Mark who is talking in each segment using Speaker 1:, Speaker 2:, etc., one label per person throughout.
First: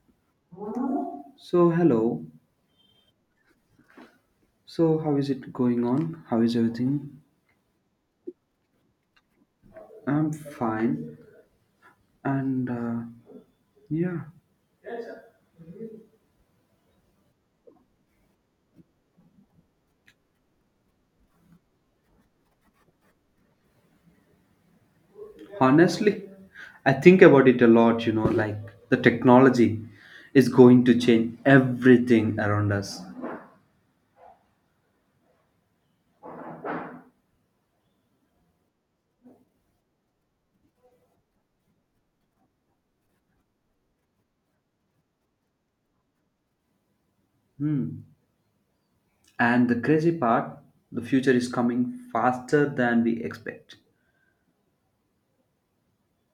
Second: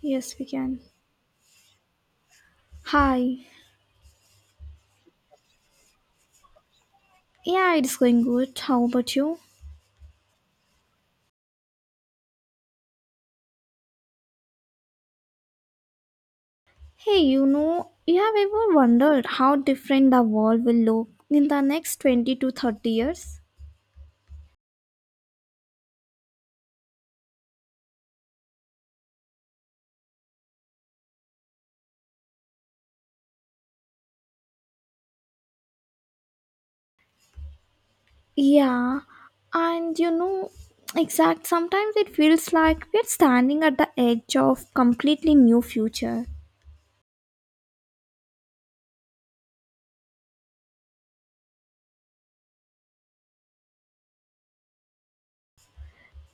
Speaker 1: Yes, we can.
Speaker 2: So, hello.
Speaker 1: Hi.
Speaker 2: So, how is it going on? How is everything?
Speaker 1: Yeah, it's going good. How about you?
Speaker 2: I'm fine. And uh, yeah,
Speaker 1: Hey, you know, you have ever wondered how different the world will look in the next 20 to 30 years?
Speaker 2: Honestly, I think about it a lot, you know, like the technology is going to change everything around us.
Speaker 1: Yeah, and you know, exact sometimes it feels like we're standing at the edge of completely new future.
Speaker 2: Hmm. And the crazy part, the future is coming faster than we expect.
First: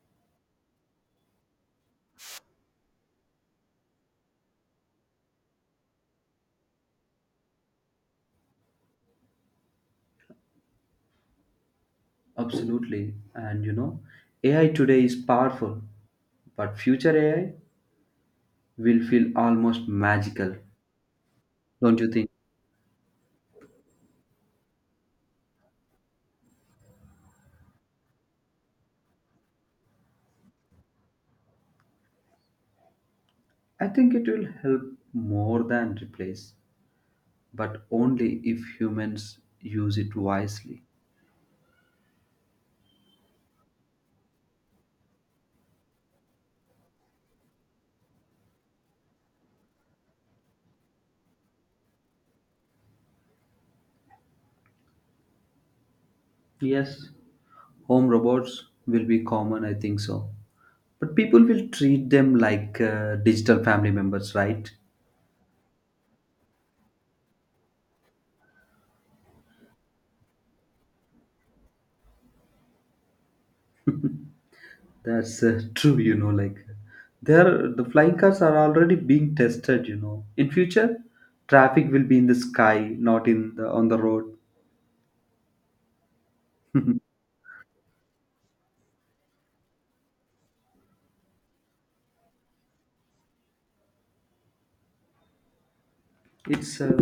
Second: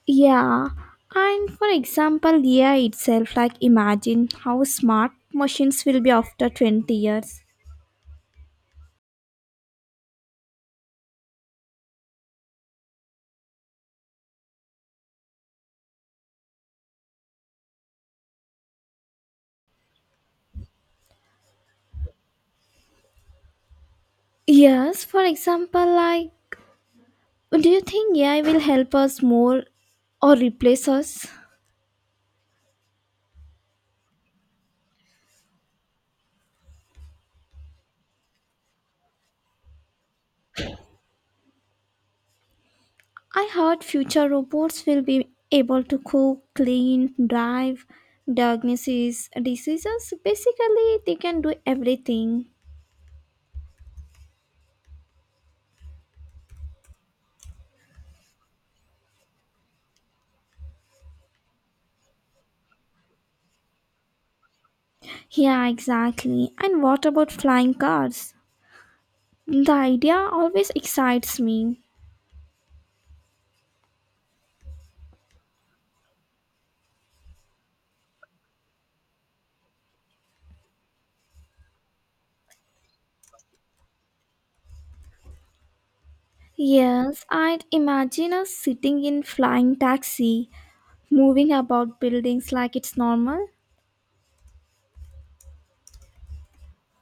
Speaker 1: Yeah, and for example, AI itself, like imagine how smart machines will be after 20 years.
Speaker 2: Absolutely. And you know, AI today is powerful, but future AI will feel almost magical, don't you think?
Speaker 1: Yes, for example, like do you think AI will help us more or replace us?
Speaker 2: I think it will help more than replace, but only if humans use it wisely.
Speaker 1: I heard future robots will be able to cook, clean, drive, diagnose diseases. Basically, they can do everything.
Speaker 2: Yes, home robots will be common, I think so. But people will treat them like digital family members, right?
Speaker 1: Yeah, exactly. And what about flying cars? The idea always excites me.
Speaker 2: That's true, you know, like the flying cars are already being tested, you know. In future, traffic will be in the sky, not in the on the road.
Speaker 1: Yes, I'd imagine us sitting in flying taxi, moving about buildings like it's normal.
Speaker 2: It's uh,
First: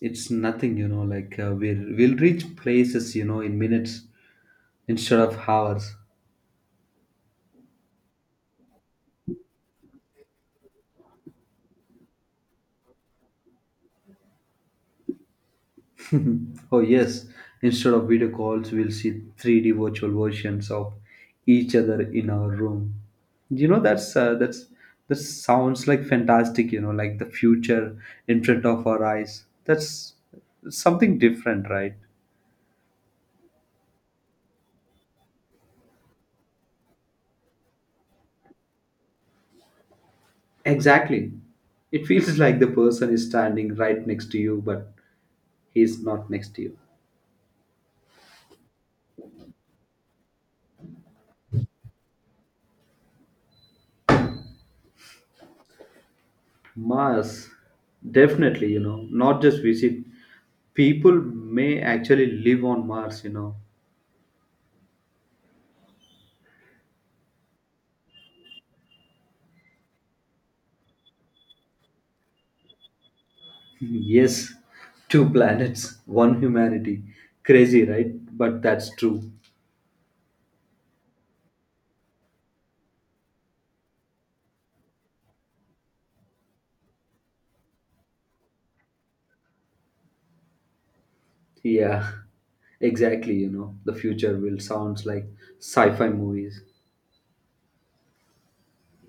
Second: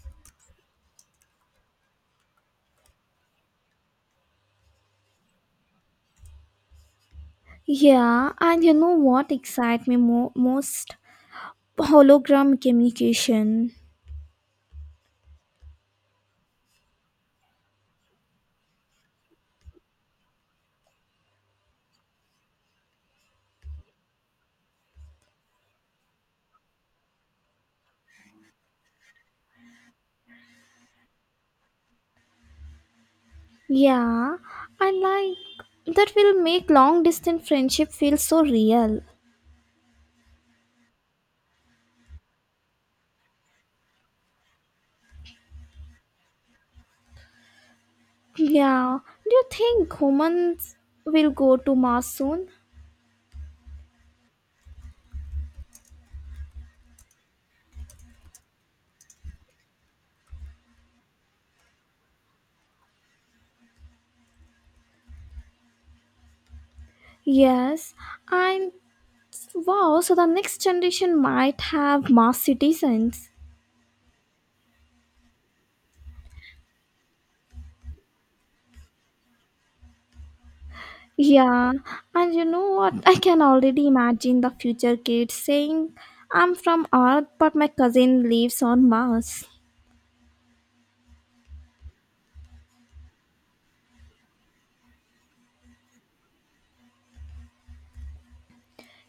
Speaker 2: it's nothing, you know, like we'll reach places, you know, in minutes instead of hours.
Speaker 1: Yeah, and you know what excites me most? Hologram communication.
Speaker 2: Oh yes, instead of video calls we'll see 3D virtual versions of each other in our room. You know, that's that sounds like fantastic, you know, like the future in front of our eyes. That's something different, right?
Speaker 1: Yeah, I like that will make long distance friendship feel so real.
Speaker 2: Exactly, it feels like the person is standing right next to you, but he's not next to you.
Speaker 1: Yeah, do you think humans will go to Mars soon?
Speaker 2: Mars, definitely, you know, not just visit. People may actually live on Mars, you know.
Speaker 1: Yes, and wow, so the next generation might have Mars citizens.
Speaker 2: Yes, two planets, one humanity. Crazy, right? But that's true.
Speaker 1: Yeah, and you know what? I can already imagine the future kids saying, I'm from Earth, but my cousin lives on Mars.
Speaker 2: Yeah, exactly, you know. The future will sounds like sci-fi movies.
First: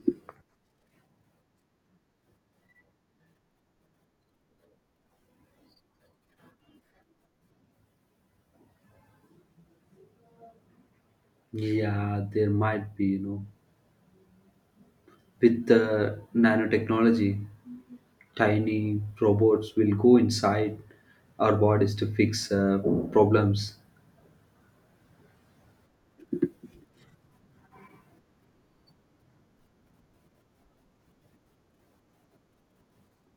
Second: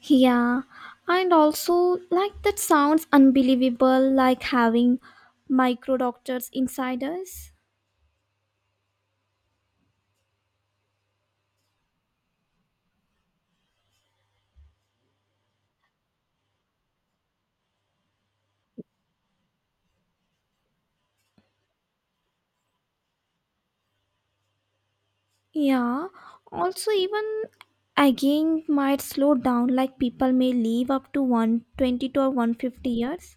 Speaker 1: Yeah, and also, like, that sounds unbelievable, like having micro doctors inside us.
Speaker 2: Yeah, there might be, you know, with the nanotechnology, tiny robots will go inside our bodies to fix problems.
Speaker 1: Yeah, also, even aging might slow down, like, people may live up to 120 to 150 years.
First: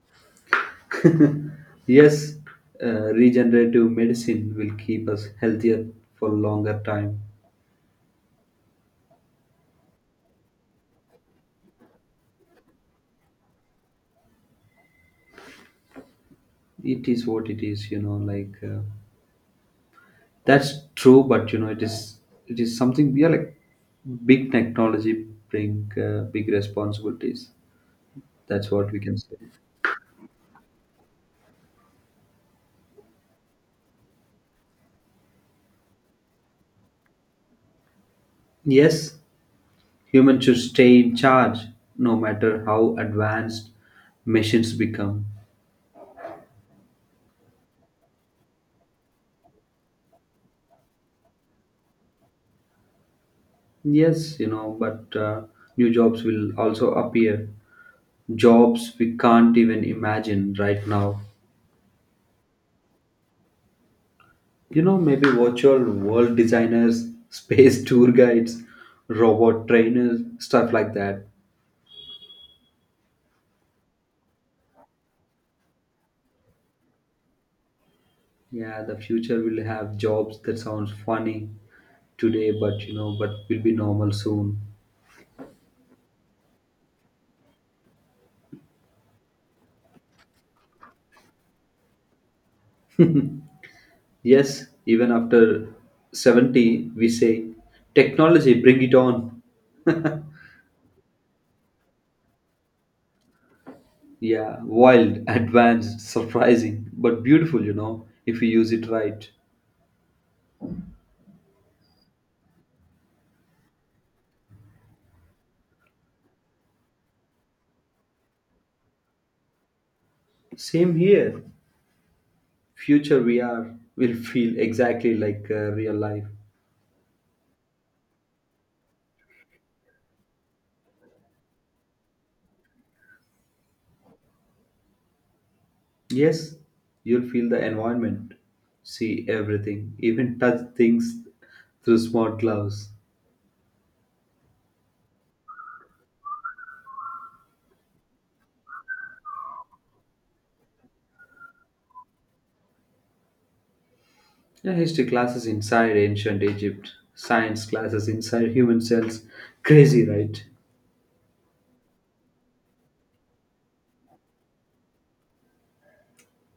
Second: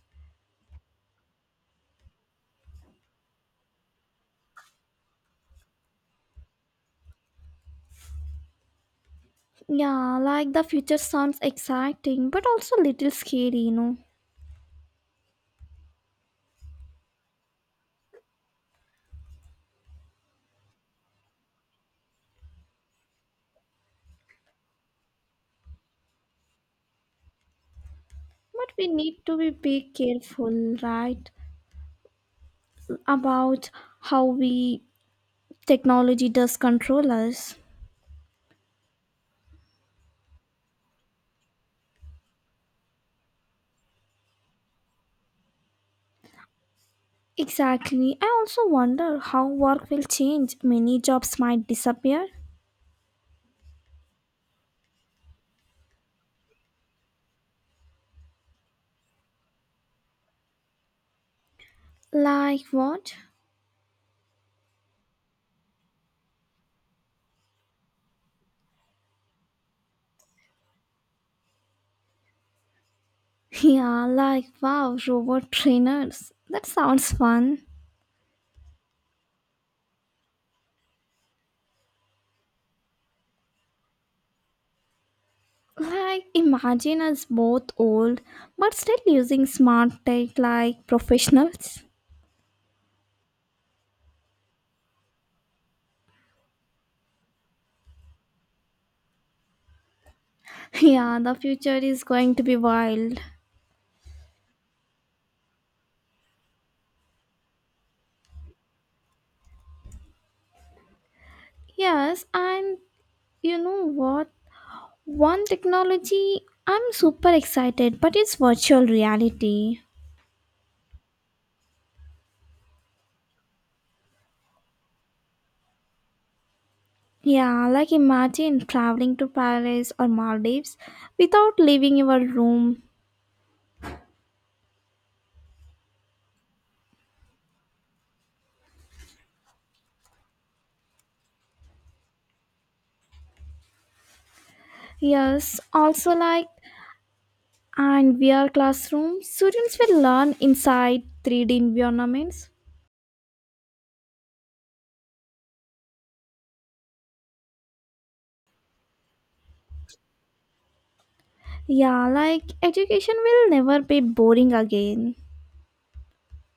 Speaker 2: Yes, regenerative medicine will keep us healthier for longer time.
Speaker 1: Yeah, like, the future sounds exciting, but also a little scary, you know.
Speaker 2: It is what it is, you know. That's true, but you know, it is something. Yeah, like big technology bring big responsibilities. That's
Speaker 1: But we
Speaker 2: what we can
Speaker 1: need to
Speaker 2: say.
Speaker 1: be careful, right? About how we technology does control us.
Speaker 2: Yes, humans should stay in charge, no matter how advanced machines become.
Speaker 1: Exactly. I also wonder how work will change. Many jobs might disappear.
Speaker 2: Yes, you know, but new jobs will also appear, jobs we can't even imagine right now.
Speaker 1: Like what?
Speaker 2: You know, maybe virtual world designers, space tour guides, robot trainers, stuff like that.
Speaker 1: Yeah, like wow, robot trainers. That sounds fun.
Speaker 2: Yeah, the future will have jobs that sounds funny today, but you know, but will be normal soon.
Speaker 1: Like imagine us both old but still using smart tech like professionals.
Speaker 2: Yes, even after 70, we say technology, bring it on.
Speaker 1: Yeah, the future is going to be wild.
Speaker 2: Yeah, wild, advanced, surprising, but beautiful, you know, if we use it right.
Speaker 1: Yes, and you know what? One technology I'm super excited, but it's virtual reality.
Speaker 2: Same here. Future VR will feel exactly like real life.
Speaker 1: Yeah, like imagine traveling to Paris or Maldives without leaving your room.
Speaker 2: Yes, you'll feel the environment, see everything, even touch things through smart gloves.
Speaker 1: Yes, also like and VR classroom, students will learn inside 3D environments.
Speaker 2: Yeah, history classes inside ancient Egypt, science classes inside human cells. Crazy, right?
Speaker 1: Yeah, like education will never be boring again.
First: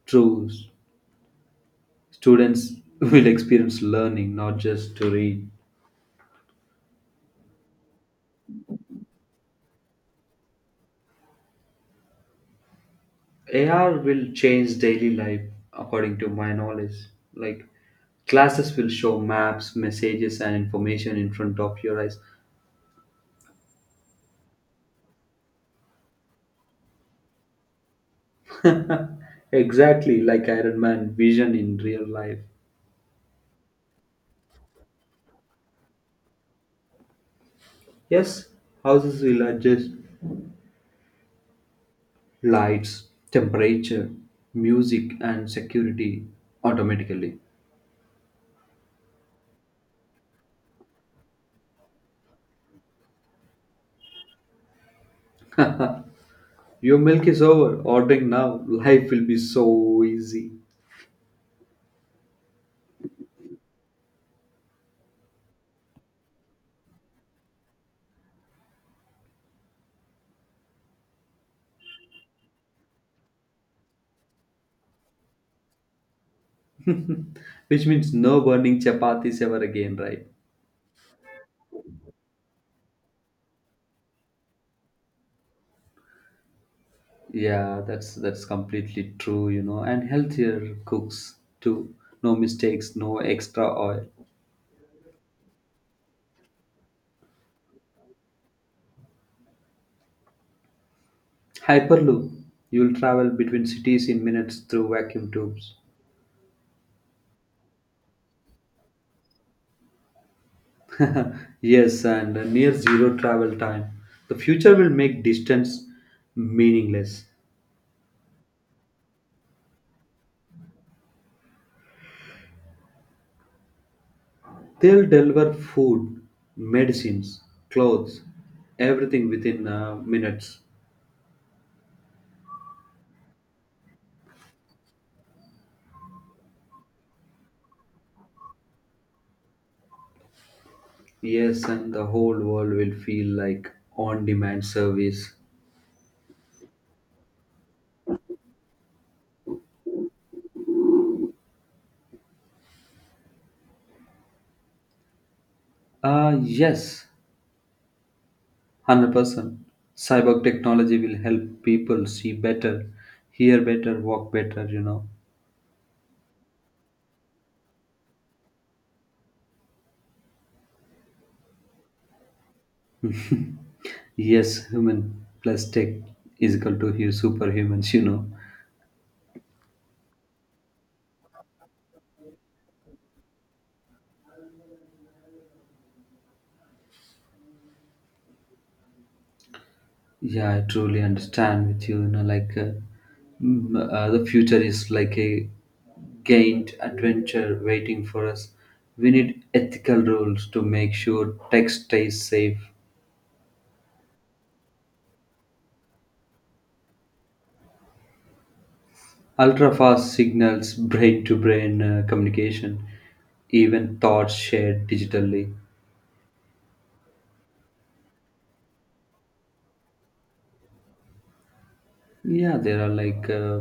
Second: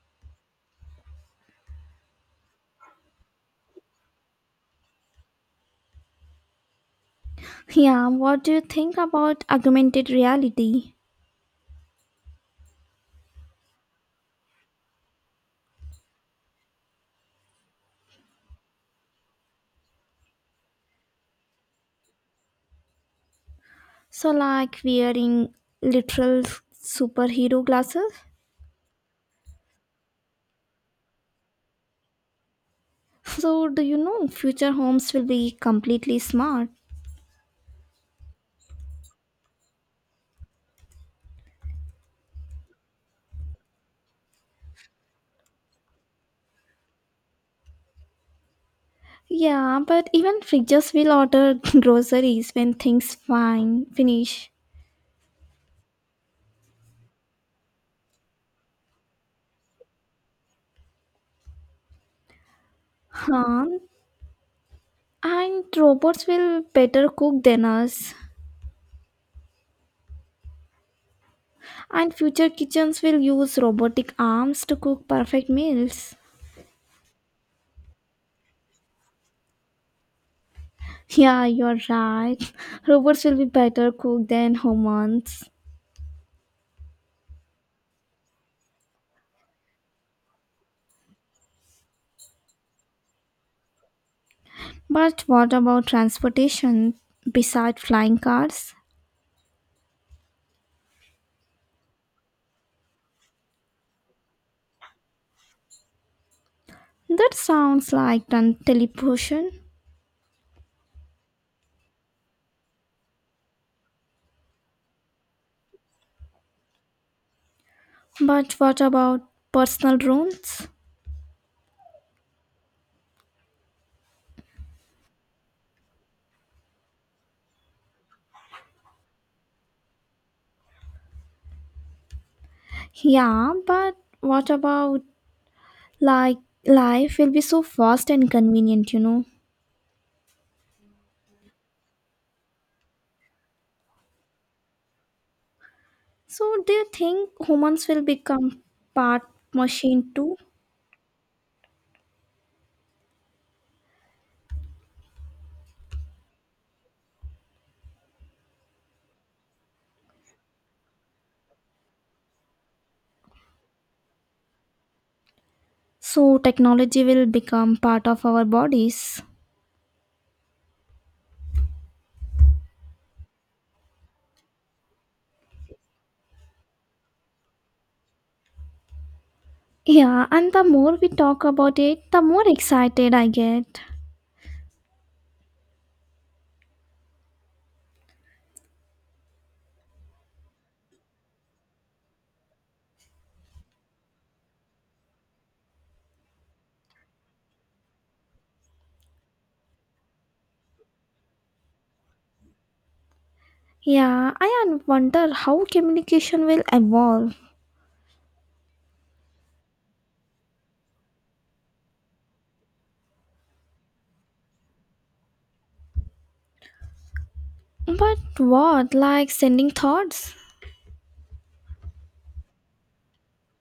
Speaker 2: True. Students will experience learning, not just to read.
Speaker 1: Yeah, what do you think about augmented reality?
Speaker 2: AR will change daily life according to my knowledge. Like classes will show maps, messages, and information in front of your eyes.
Speaker 1: So like wearing literal superhero glasses?
Speaker 2: Exactly like Iron Man vision in real life.
Speaker 1: So do you know future homes will be completely smart?
Speaker 2: Yes, houses will adjust lights, temperature, music, and security automatically.
Speaker 1: Yeah, but even fridges will order groceries when things fine finish.
Speaker 2: Your milk is over, ordering now. Life will be so easy.
Speaker 1: Huh? And robots will better cook than us. And future kitchens will use robotic arms to cook perfect meals.
Speaker 2: Which means no burning chapatis ever again, right?
Speaker 1: Yeah, you're right. Robots will be better cook than humans.
Speaker 2: Yeah, that's completely true, you know, and healthier cooks too. No mistakes, no extra oil.
Speaker 1: But what about transportation beside flying cars?
Speaker 2: Hyperloop. You'll travel between cities in minutes through vacuum tubes.
Speaker 1: That sounds like teleportation.
Speaker 2: Yes, and a near zero travel time. The future will make distance meaningless.
Speaker 1: But what about personal drones?
Speaker 2: They'll deliver food, medicines, clothes, everything within minutes.
Speaker 1: Yeah, but what about like life will be so fast and convenient, you know?
Speaker 2: Yes, and the whole world will feel like on demand service.
Speaker 1: So do you think humans will become part machine too?
Speaker 2: Yes, 100%. Cyber technology will help people see better, hear better, walk better, you know.
Speaker 1: So technology will become part of our bodies.
Speaker 2: Yes, human plus tech is equal to hu- superhumans, you know.
Speaker 1: Yeah, and the more we talk about it, the more excited I get.
Speaker 2: Yeah, I truly understand with you, you know, the future is like a gained adventure waiting for us. We need ethical rules to make sure tech stays safe.
Speaker 1: Yeah, wonder how communication will evolve.
Speaker 2: Ultra-fast signals, brain-to-brain communication, even thoughts shared digitally.
Speaker 1: But what, like sending thoughts?
Speaker 2: Yeah, there are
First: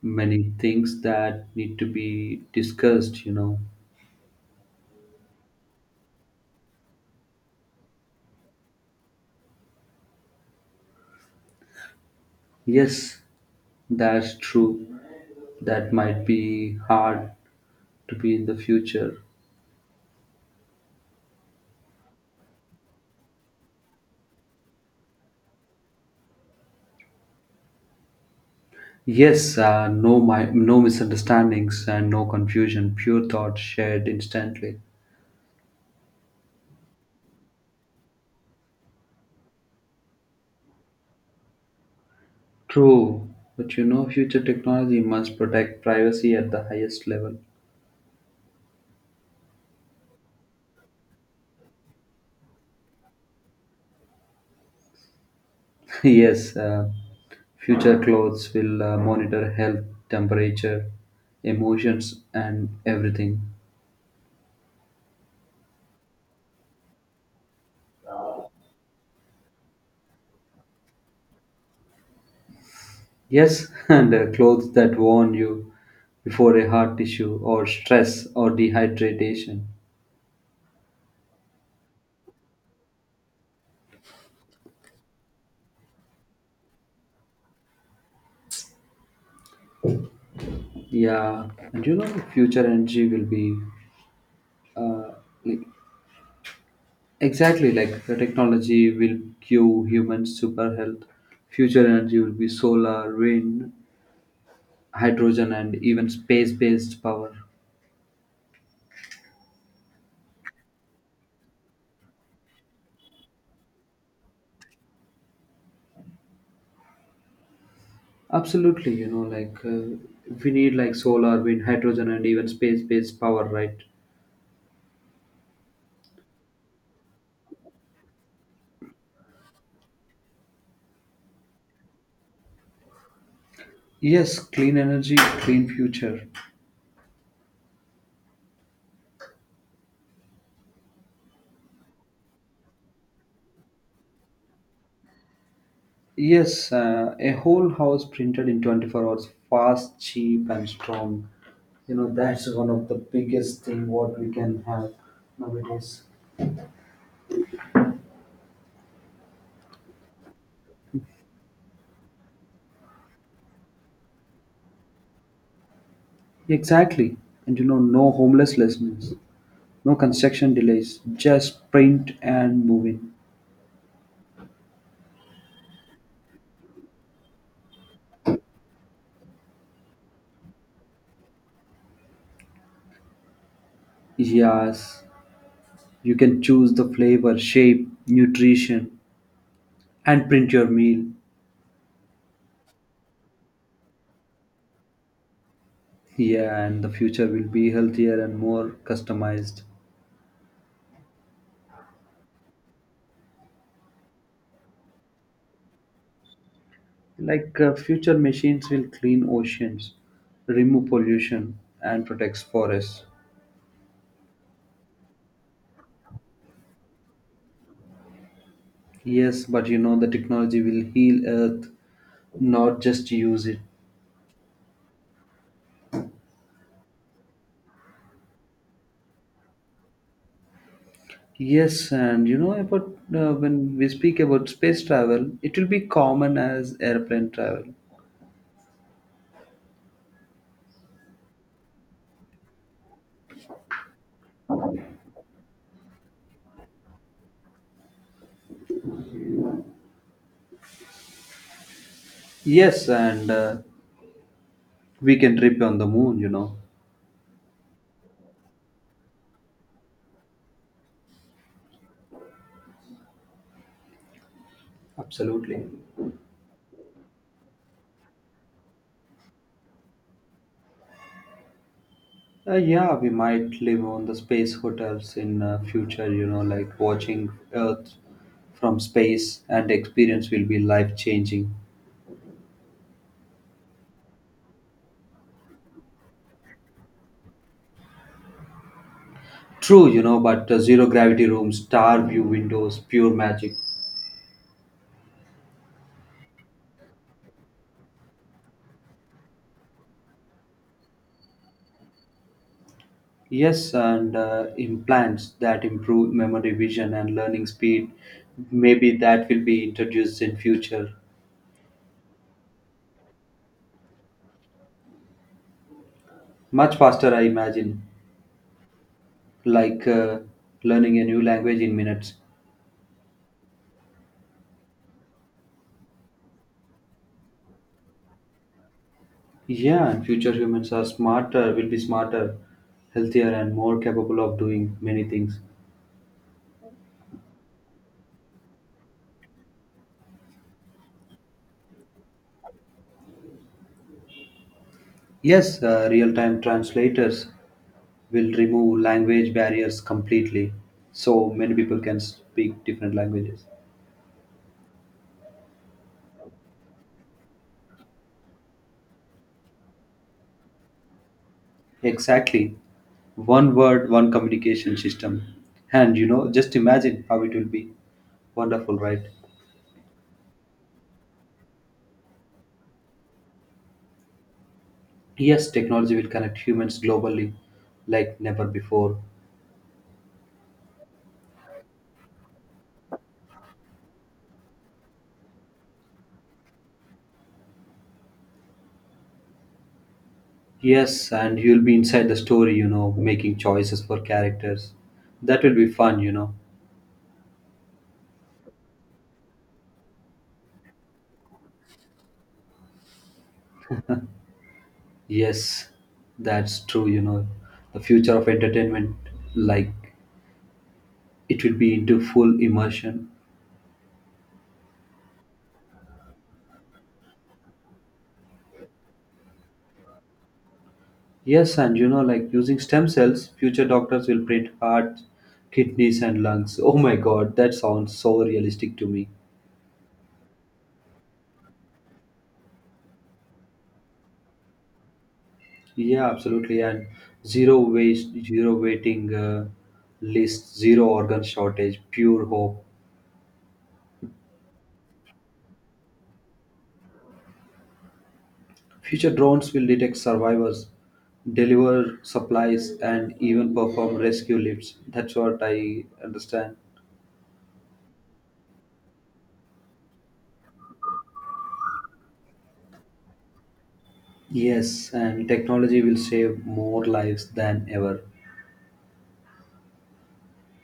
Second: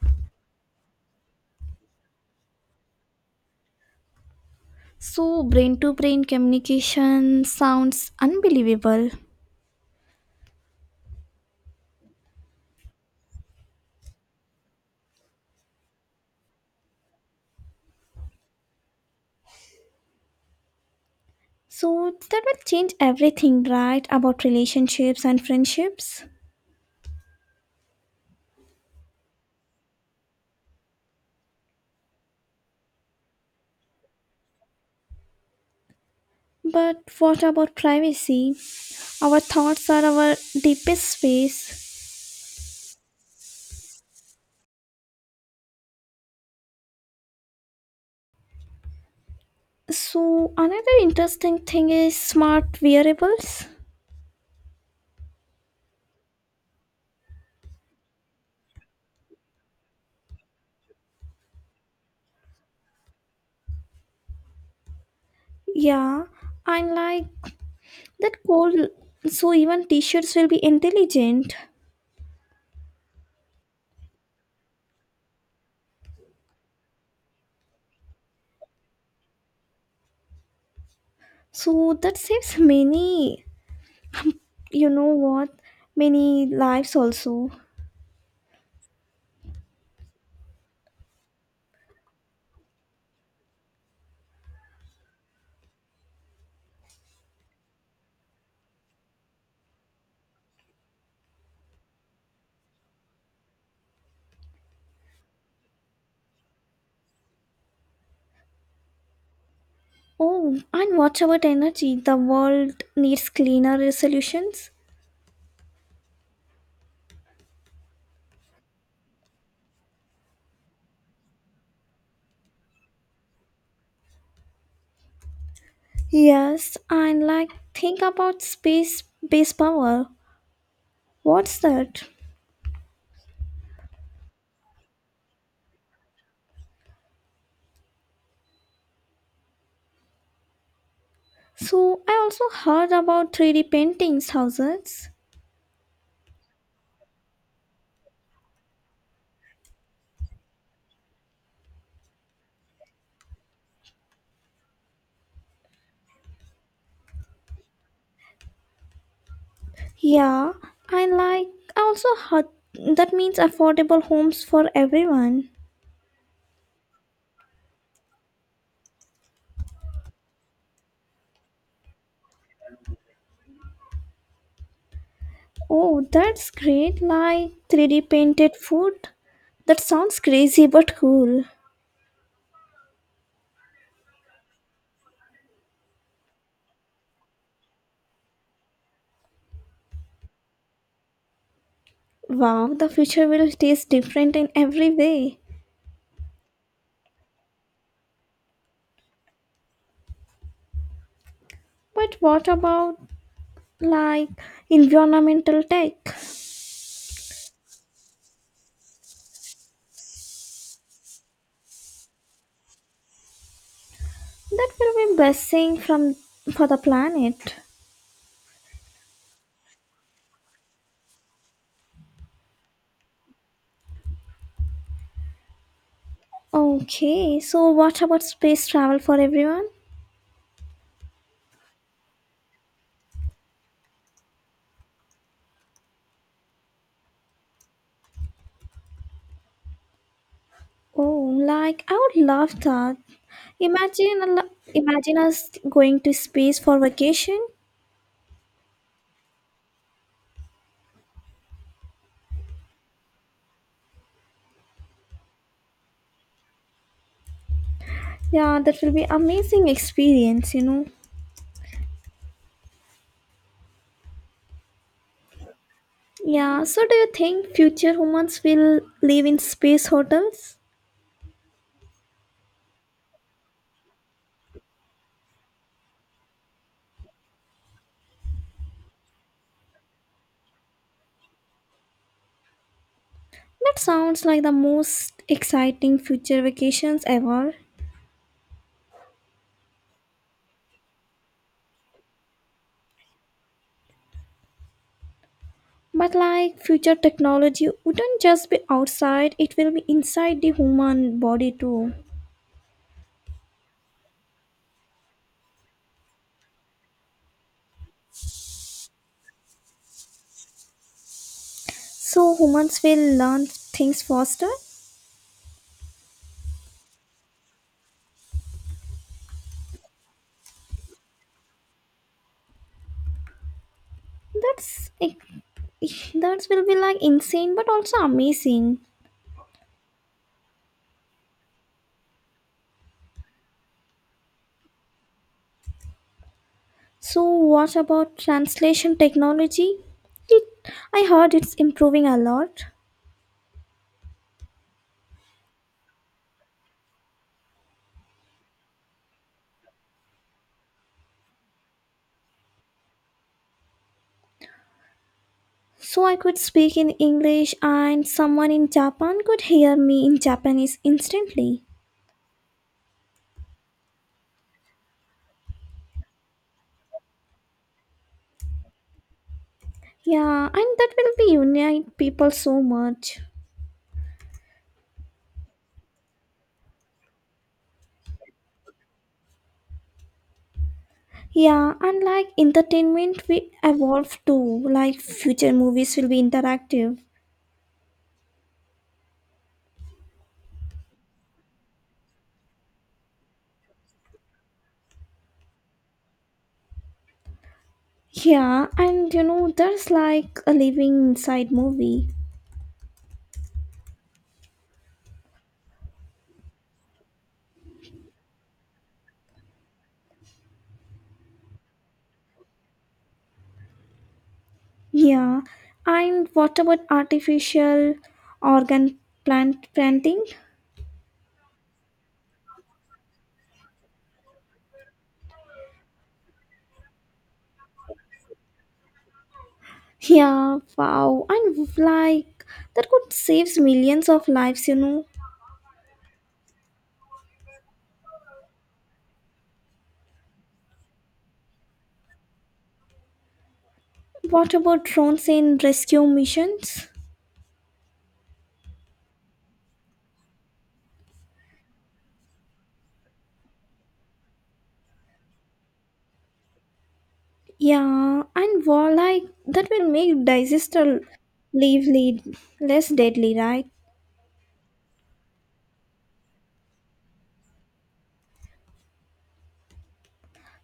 Speaker 2: many things that need to be discussed, you know.
Speaker 1: So brain to brain communication sounds unbelievable.
Speaker 2: Yes, that's true. That might be hard to be in the future.
Speaker 1: So that will change everything, right? About relationships and friendships.
Speaker 2: Yes, no misunderstandings and no confusion, pure thought shared instantly.
Speaker 1: But what about privacy? Our thoughts are our deepest space.
Speaker 2: True, but you know, future technology must protect privacy at the highest level.
Speaker 1: So another interesting thing is smart wearables.
Speaker 2: Yes, future clothes will monitor health, temperature, emotions, and everything.
Speaker 1: Yeah, and like that cold. So even t-shirts will be intelligent.
Speaker 2: Yes, and clothes that warn you before a heart issue or stress or dehydration.
Speaker 1: So that saves many. You know what? Many lives also.
Speaker 2: Yeah, and you know, future energy will be like, exactly like the technology will give humans super health. Future energy will be solar, wind, hydrogen and even space based power.
Speaker 1: Oh, and what about energy? The world needs cleaner solutions.
Speaker 2: Absolutely, you know, we need like solar, wind, hydrogen and even space based power, right?
Speaker 1: Yes, I like think about space base power. What's that?
Speaker 2: Yes, clean energy, clean future.
Speaker 1: So I also heard about 3D paintings houses.
Speaker 2: Yes, a whole house printed in 24 hours, fast, cheap and strong, you know. That's one of the biggest thing what we can have nowadays.
Speaker 1: Yeah, I like I also heard that means affordable homes for everyone.
Speaker 2: Exactly, and you know, no homelessness, no construction delays, just print and move in.
Speaker 1: Oh, that's great. Like 3D painted food. That sounds crazy but cool.
Speaker 2: Yes, you can choose the flavor, shape, nutrition, and print your meal.
Speaker 1: Wow, the future will taste different in every way.
Speaker 2: Yeah, and the future will be healthier and more customized.
Speaker 1: But what about like environmental tech?
Speaker 2: Future machines will clean oceans, remove pollution, and protect forests.
Speaker 1: That will be blessing from for the planet.
Speaker 2: Yes, but you know, the technology will heal Earth, not just use it.
Speaker 1: Okay, so what about space travel for everyone?
Speaker 2: Yes, and you know about when we speak about space travel, it will be common as airplane travel.
Speaker 1: Oh, like I would love that. Imagine a imagine us going to space for vacation.
Speaker 2: Yes, and we can trip on the moon, you know.
Speaker 1: Yeah, that will be amazing experience, you know.
Speaker 2: Absolutely.
Speaker 1: Yeah, so do you think future humans will live in space hotels?
Speaker 2: Yeah, we might live on the space hotels in future, you know, like watching Earth from space and experience will be life changing.
Speaker 1: That sounds like the most exciting future vacations ever.
Speaker 2: True, you know, but zero gravity rooms, star view windows, pure magic.
Speaker 1: But like future technology wouldn't just be outside, it will be inside the human body too.
Speaker 2: Yes, and implants that improve memory, vision, and learning speed. Maybe that will be introduced in future.
Speaker 1: So humans will learn things faster.
Speaker 2: Much faster, I imagine, like uh, learning a new language in minutes.
Speaker 1: That will be like insane but also amazing.
Speaker 2: Yeah, and future humans are smarter, will be smarter, healthier, and more capable of doing many things.
Speaker 1: So what about translation technology? It I heard it's improving a lot.
Speaker 2: Yes, real time translators will remove language barriers completely, so many people can speak different languages.
Speaker 1: So I could speak in English and someone in Japan could hear me in Japanese instantly.
Speaker 2: Exactly. One word, one communication system. And you know, just imagine how it will be. Wonderful, right?
Speaker 1: Yeah, and that will be unite people so much.
Speaker 2: Yes, technology will connect humans globally like never before.
Speaker 1: Yeah, and like entertainment, we evolve too. Like future movies will be interactive.
Speaker 2: Yes, and you'll be inside the story, you know, making choices for characters. That will be fun, you know.
Speaker 1: Yeah, and you know, there's like a living inside movie.
Speaker 2: Yes, that's true, you know. The future of entertainment, like, it will be into full immersion.
Speaker 1: Yeah, and what about artificial organ planting?
Speaker 2: Yes, and you know, like using stem cells, future doctors will print heart, kidneys, and lungs. Oh my god, that sounds so realistic to me.
Speaker 1: Yeah, wow, and like that could save millions of lives, you know.
Speaker 2: Yeah, absolutely. And zero waste, zero waiting list, zero organ shortage, pure hope.
Speaker 1: What about drones in rescue missions?
Speaker 2: Future drones will detect survivors, deliver supplies, and even perform rescue lifts. That's what I understand.
Speaker 1: Yeah, and walleye that will make disaster lively less deadly, right?
Speaker 2: Yes, and technology will save more lives than ever.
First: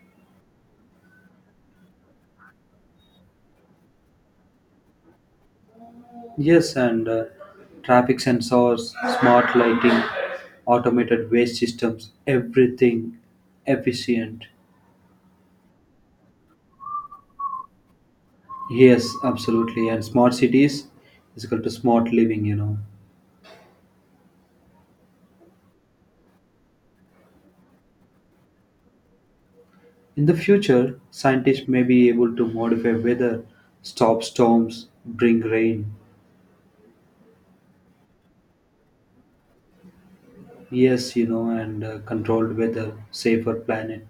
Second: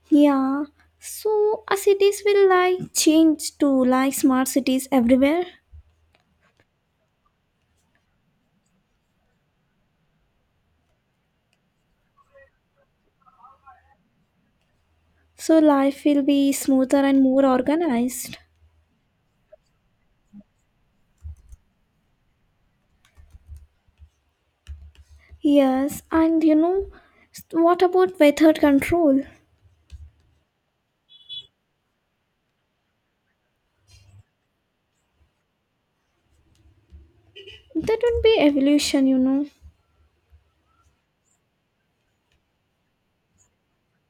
Speaker 1: Yeah. So our cities will like change to like smart cities everywhere.
Speaker 2: Yes, and traffic sensors, smart lighting, automated waste systems, everything efficient.
Speaker 1: So life will be smoother and more organized.
Speaker 2: Yes, absolutely. And smart cities is equal to smart living, you know.
Speaker 1: Yes, and you know what about weather control?
Speaker 2: In the future, scientists may be able to modify weather, stop storms, bring rain.
Speaker 1: That would be evolution, you know.
Speaker 2: Yes, you know, and controlled weather, safer planet.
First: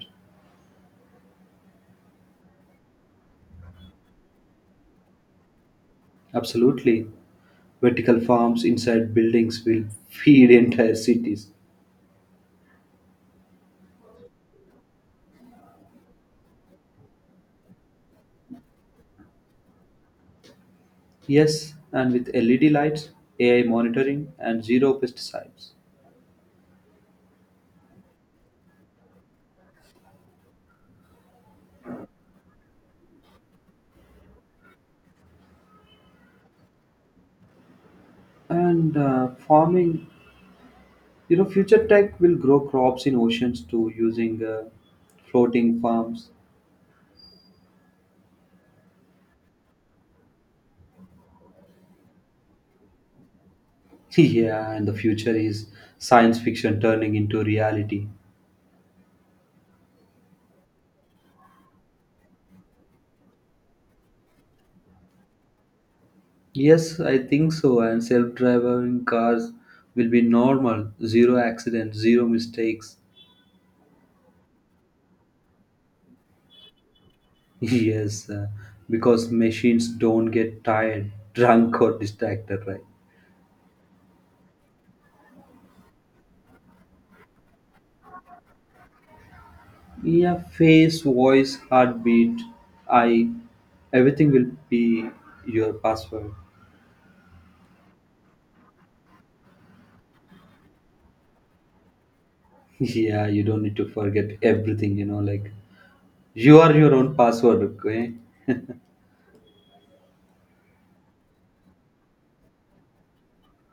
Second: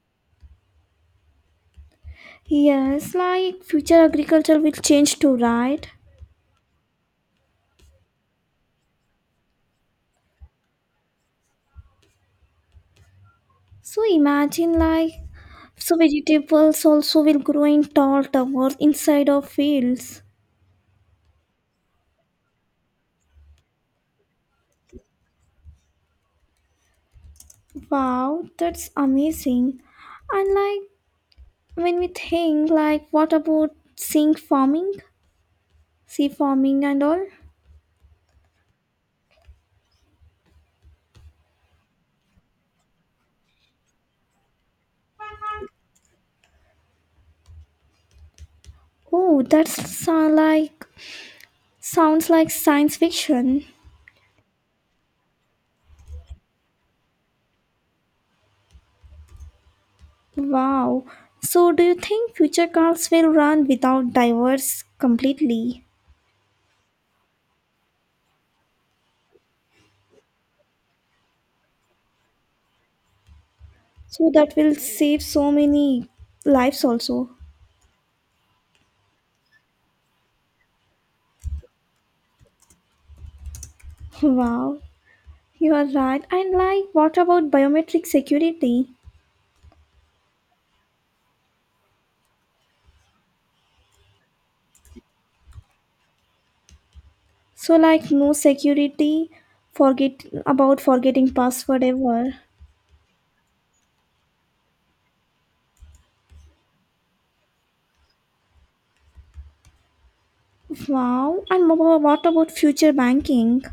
Speaker 1: Yes, like future agriculture will change too, right?
Speaker 2: Absolutely. Vertical farms inside buildings will feed entire cities.
Speaker 1: So imagine like so vegetables also will grow in tall towers inside of fields.
Speaker 2: Yes, and with LED lights, AI monitoring, and zero pesticides.
Speaker 1: Wow, that's amazing. And like when we think like what about sink farming? Sea farming and all?
Speaker 2: And farming, you know, future tech will grow crops in oceans too using floating farms.
Speaker 1: Oh, like sounds like science fiction.
Speaker 2: Yeah, and the future is science fiction turning into reality.
Speaker 1: Wow. So do you think future cars will run without divers completely?
Speaker 2: Yes, I think so. And self driving cars will be normal, zero accidents, zero mistakes.
Speaker 1: So that will save so many lives also.
Speaker 2: Yes, because machines don't get tired, drunk, or distracted, right?
Speaker 1: Wow. You are right. And like, what about biometric security?
Speaker 2: Yeah, face, voice, heartbeat, eye, everything will be your password.
Speaker 1: So like, no security. Forget about forgetting password ever.
Speaker 2: Yeah, you don't need to forget everything, you know, like you are your own password, okay?
Speaker 1: Wow. And what about future banking?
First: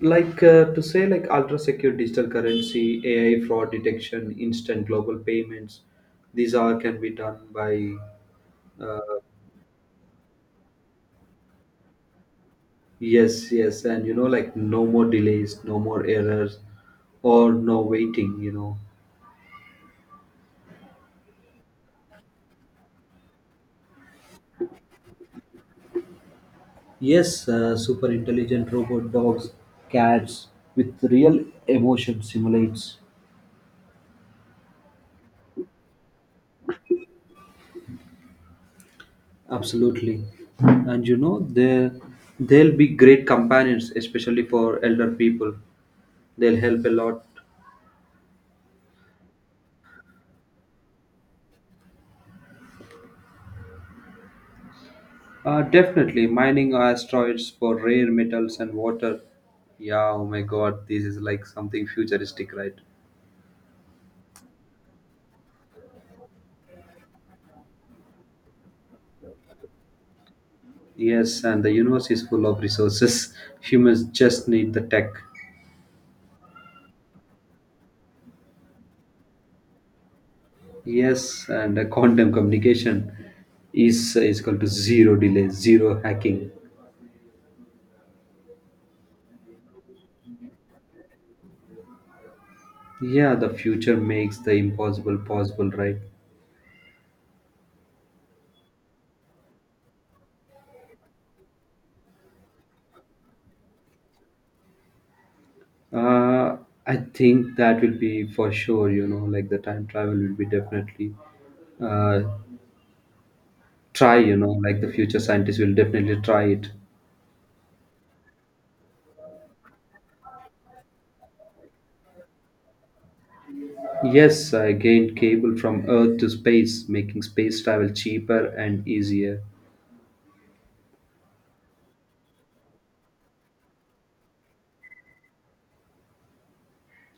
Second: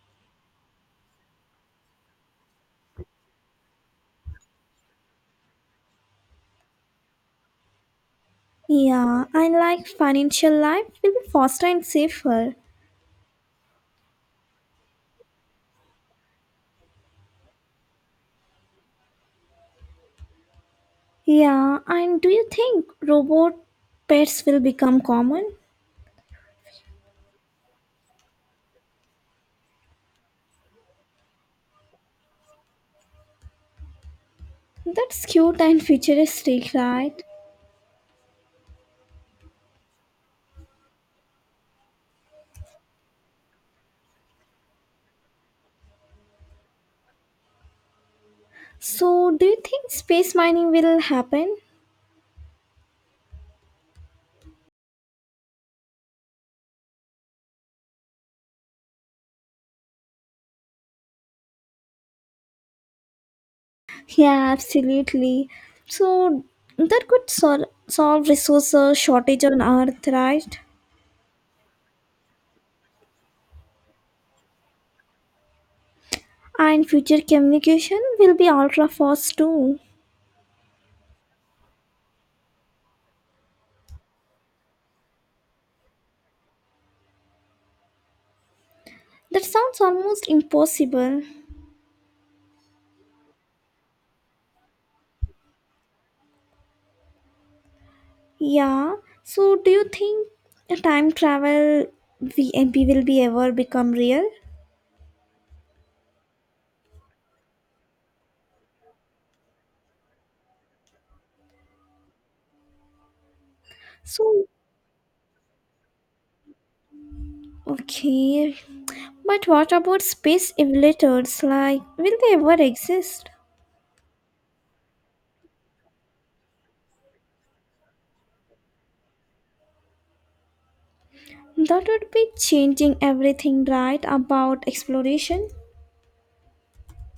Speaker 2: to say, like, ultra secure digital currency, AI fraud detection, instant global payments, these are can be done by uh,
Speaker 1: Yeah, and like financial life will be faster and safer.
Speaker 2: yes, yes, and you know, like no more delays, no more errors, or no waiting, you know.
Speaker 1: Yeah, and do you think robot pets will become common?
Speaker 2: Yes, super intelligent robot dogs, cats with real emotion simulates.
Speaker 1: That's cute and futuristic, right?
Speaker 2: Absolutely, and you know, they'll be great companions, especially for elder people. They'll help a lot.
Speaker 1: So, do you think space mining will happen?
Speaker 2: Definitely, mining asteroids for rare metals and water. Yeah, oh my god, this is like something futuristic, right?
Speaker 1: Yeah, absolutely. So that could solve resource shortage on Earth, right?
Speaker 2: Yes, and the universe is full of resources. Humans just need the tech.
Speaker 1: And future communication will be ultra fast too.
Speaker 2: Yes, and the quantum communication is equal to zero delay, zero hacking.
Speaker 1: That sounds almost impossible.
Speaker 2: Yeah, the future makes the impossible possible, right?
Speaker 1: Yeah. So do you think the time travel VMP will be ever become real?
Speaker 2: Uh, I think that will be for sure, you know, like the time travel will be definitely uh, try, you
Speaker 1: So
Speaker 2: know, like the future scientists will definitely try it.
Speaker 1: okay. But what about space emulators? Like, will they ever exist?
Speaker 2: Yes, I gained cable from earth to space, making space travel cheaper and easier.
Speaker 1: That would be changing everything, right? About exploration.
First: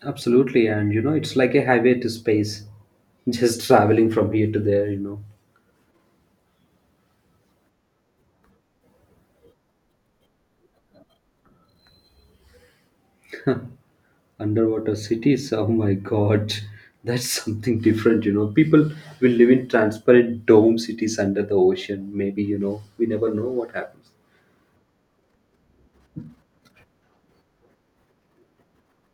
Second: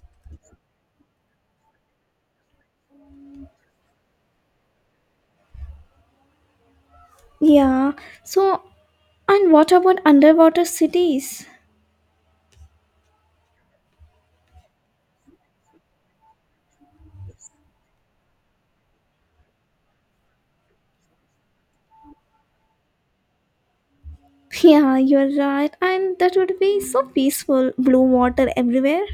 Speaker 2: Absolutely, and you know, it's like a highway to space, just traveling from here to there, you know.
Speaker 1: Yeah. So, and what about underwater cities?
Speaker 2: Underwater cities, oh my god, that's something different, you know. People will live in transparent dome cities under the ocean, maybe, you know, we never know what happens.
Speaker 1: Yeah, you're right. And that would be so peaceful. Blue water everywhere.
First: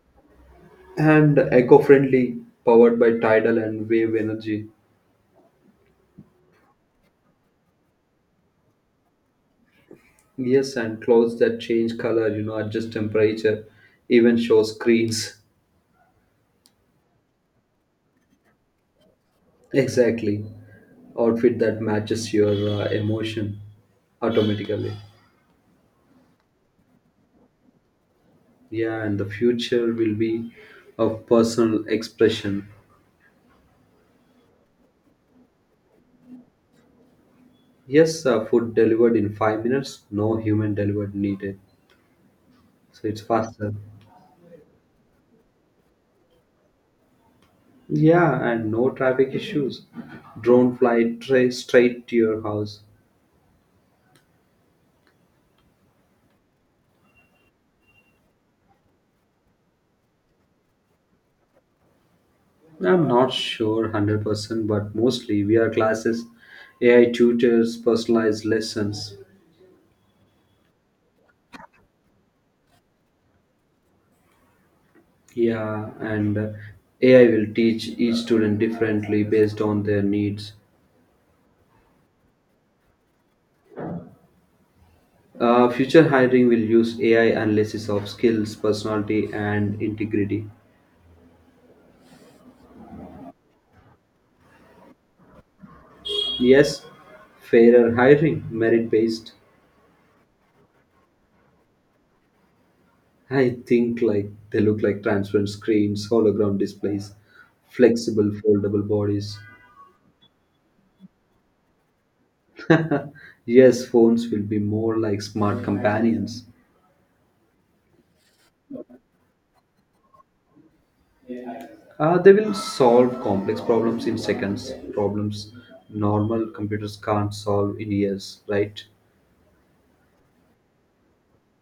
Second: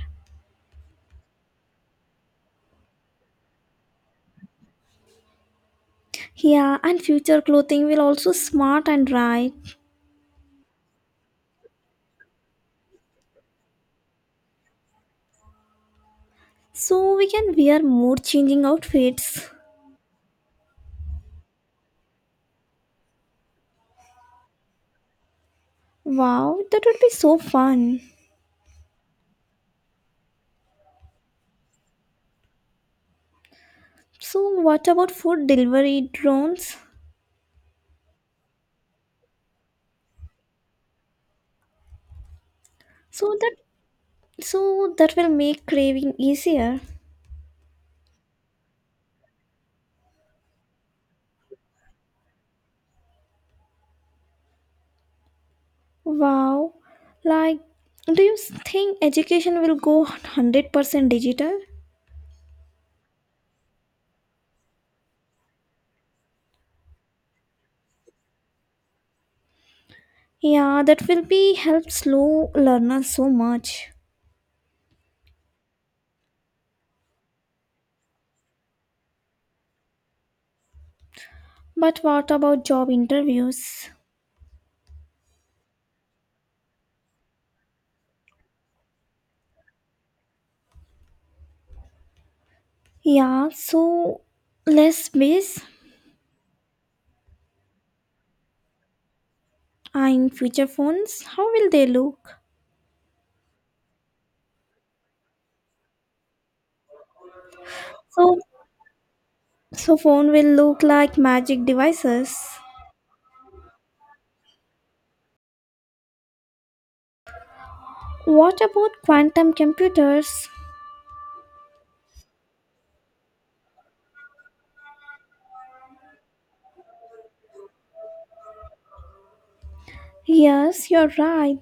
Speaker 2: And eco-friendly, powered by tidal and wave energy.
Speaker 1: Yeah, and future clothing will also smart and right.
Speaker 2: Yes, and clothes that change color, you know, adjust temperature, even show screens.
Speaker 1: So we can wear mood changing outfits.
Speaker 2: Exactly. Outfit that matches your emotion automatically.
Speaker 1: Wow, that would be so fun.
Speaker 2: Yeah, and the future will be of personal expression.
Speaker 1: So what about food delivery drones?
Speaker 2: Yes, food delivered in 5 minutes, no human delivered needed. So it's
Speaker 1: So that
Speaker 2: faster.
Speaker 1: so that will make craving easier.
Speaker 2: Yeah, and no traffic issues. Drone fly straight to your house.
Speaker 1: Wow. Like, do you think education will go 100% digital?
Speaker 2: I'm not sure 100%, but mostly VR classes, AI tutors, personalized lessons.
Speaker 1: Yeah, that will be help slow learners so much.
Speaker 2: Yeah, and AI will teach each student differently based on their needs.
Speaker 1: But what about job interviews?
Speaker 2: Future hiring will use AI analysis of skills, personality, and integrity.
Speaker 1: Yeah, so less space
Speaker 2: Yes, fairer hiring, merit based.
Speaker 1: and future phones, how will they look?
Speaker 2: I think like they look like transparent screens, hologram displays, flexible
Speaker 1: So,
Speaker 2: foldable bodies.
Speaker 1: so phone will look like magic devices.
Speaker 2: Yes, phones will be more like smart companions.
Speaker 1: What about quantum computers?
Speaker 2: They will solve complex problems in seconds, problems normal computers can't solve in years, right?
Speaker 1: Yes, you're right.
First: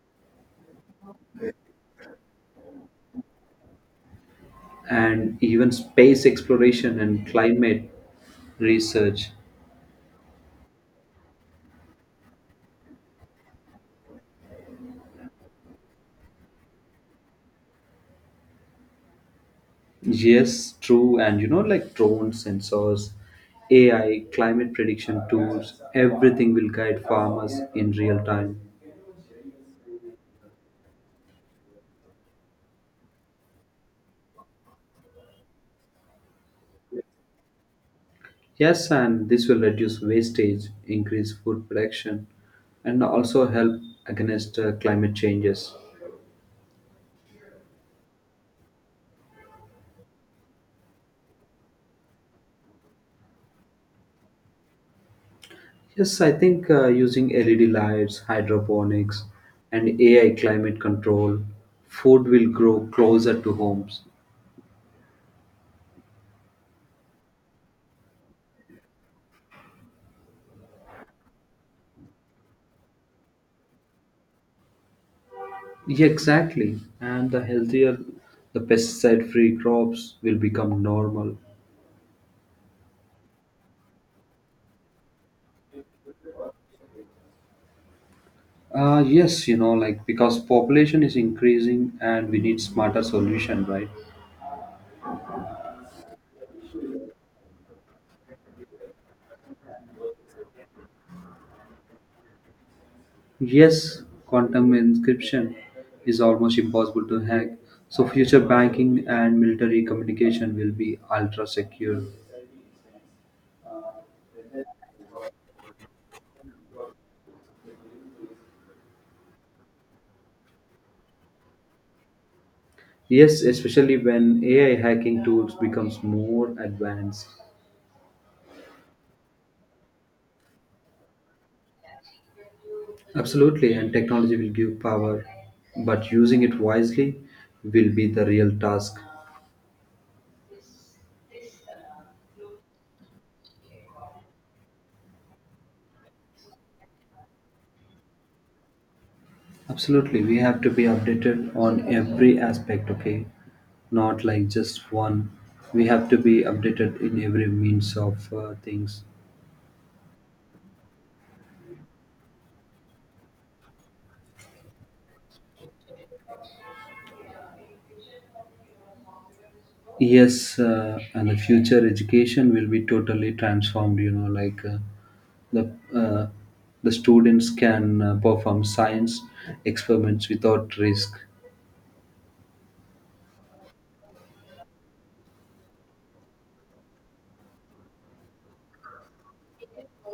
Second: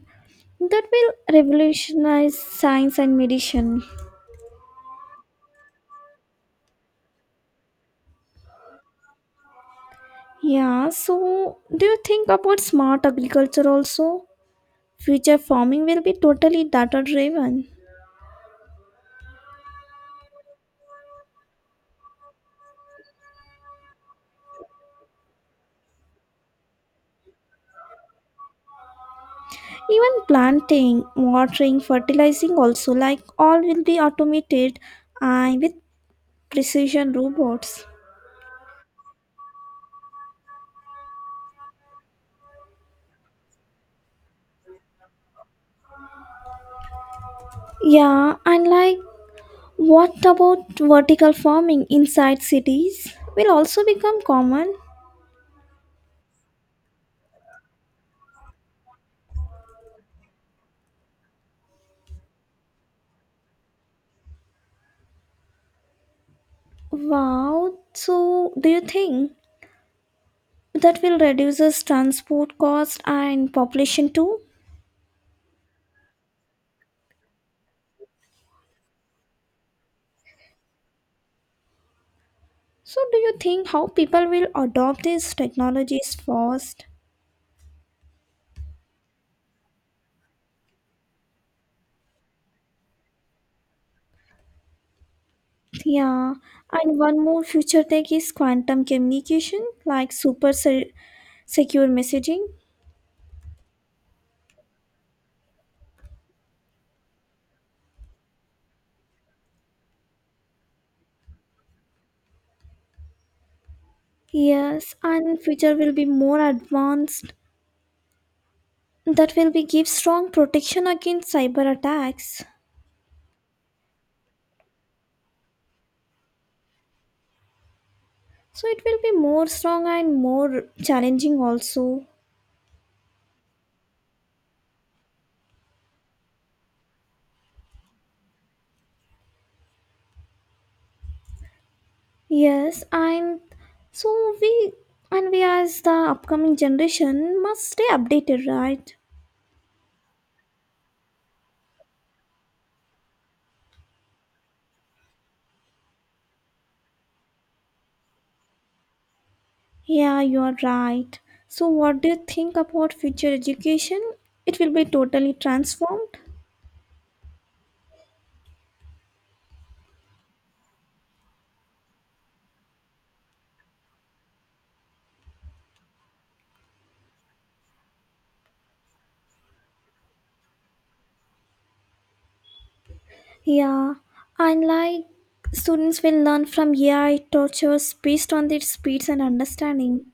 Speaker 1: That will revolutionize science and medicine.
Speaker 2: And even space exploration and climate research.
Speaker 1: Yeah, so do you think about smart agriculture also? Future farming will be totally data driven.
Speaker 2: Yes, true. And you know, like drone sensors, AI, climate prediction tools, everything will guide farmers in real time.
Speaker 1: Even planting, watering, fertilizing also like all will be automated and with precision robots.
Speaker 2: Yes, and this will reduce wastage, increase food production, and also help against climate changes.
Speaker 1: Yeah, and like what about vertical farming inside cities will also become common?
Speaker 2: Yes, I think using LED lights, hydroponics, and AI climate control, food will grow closer to homes.
Speaker 1: Wow, so do you think that will reduces transport cost and population too?
Speaker 2: Yeah, exactly. And the healthier the pesticide free crops will become normal.
Speaker 1: So, do you think how people will adopt these technologies first?
Speaker 2: Yes, you know, like because population is increasing and we need smarter solution, right?
Speaker 1: Yeah, and one more future tech is quantum communication, like super secure messaging.
Speaker 2: Yes, quantum encryption is almost impossible to hack, so future banking and military communication will be ultra secure.
Speaker 1: Yes, and future will be more advanced. That will be give strong protection against cyber attacks.
Speaker 2: Yes, especially when AI hacking tools becomes more advanced.
Speaker 1: So it will be more strong and more challenging also.
Speaker 2: Absolutely, and technology will give power, but using it wisely will be the real task.
Speaker 1: Yes, and so we we as the upcoming generation must stay updated, right?
Speaker 2: Absolutely, we have to be updated on every aspect, okay? Not like just one. We have to be updated in every means of things.
Speaker 1: Yeah, you are right. So, what do you think about future education? It will be totally transformed.
Speaker 2: Yes, and the future education will be totally transformed. You know, like uh, the uh, the students can perform science experiments without risk.
Speaker 1: Yeah, and like students will learn from AI tortures based on their speeds and understanding.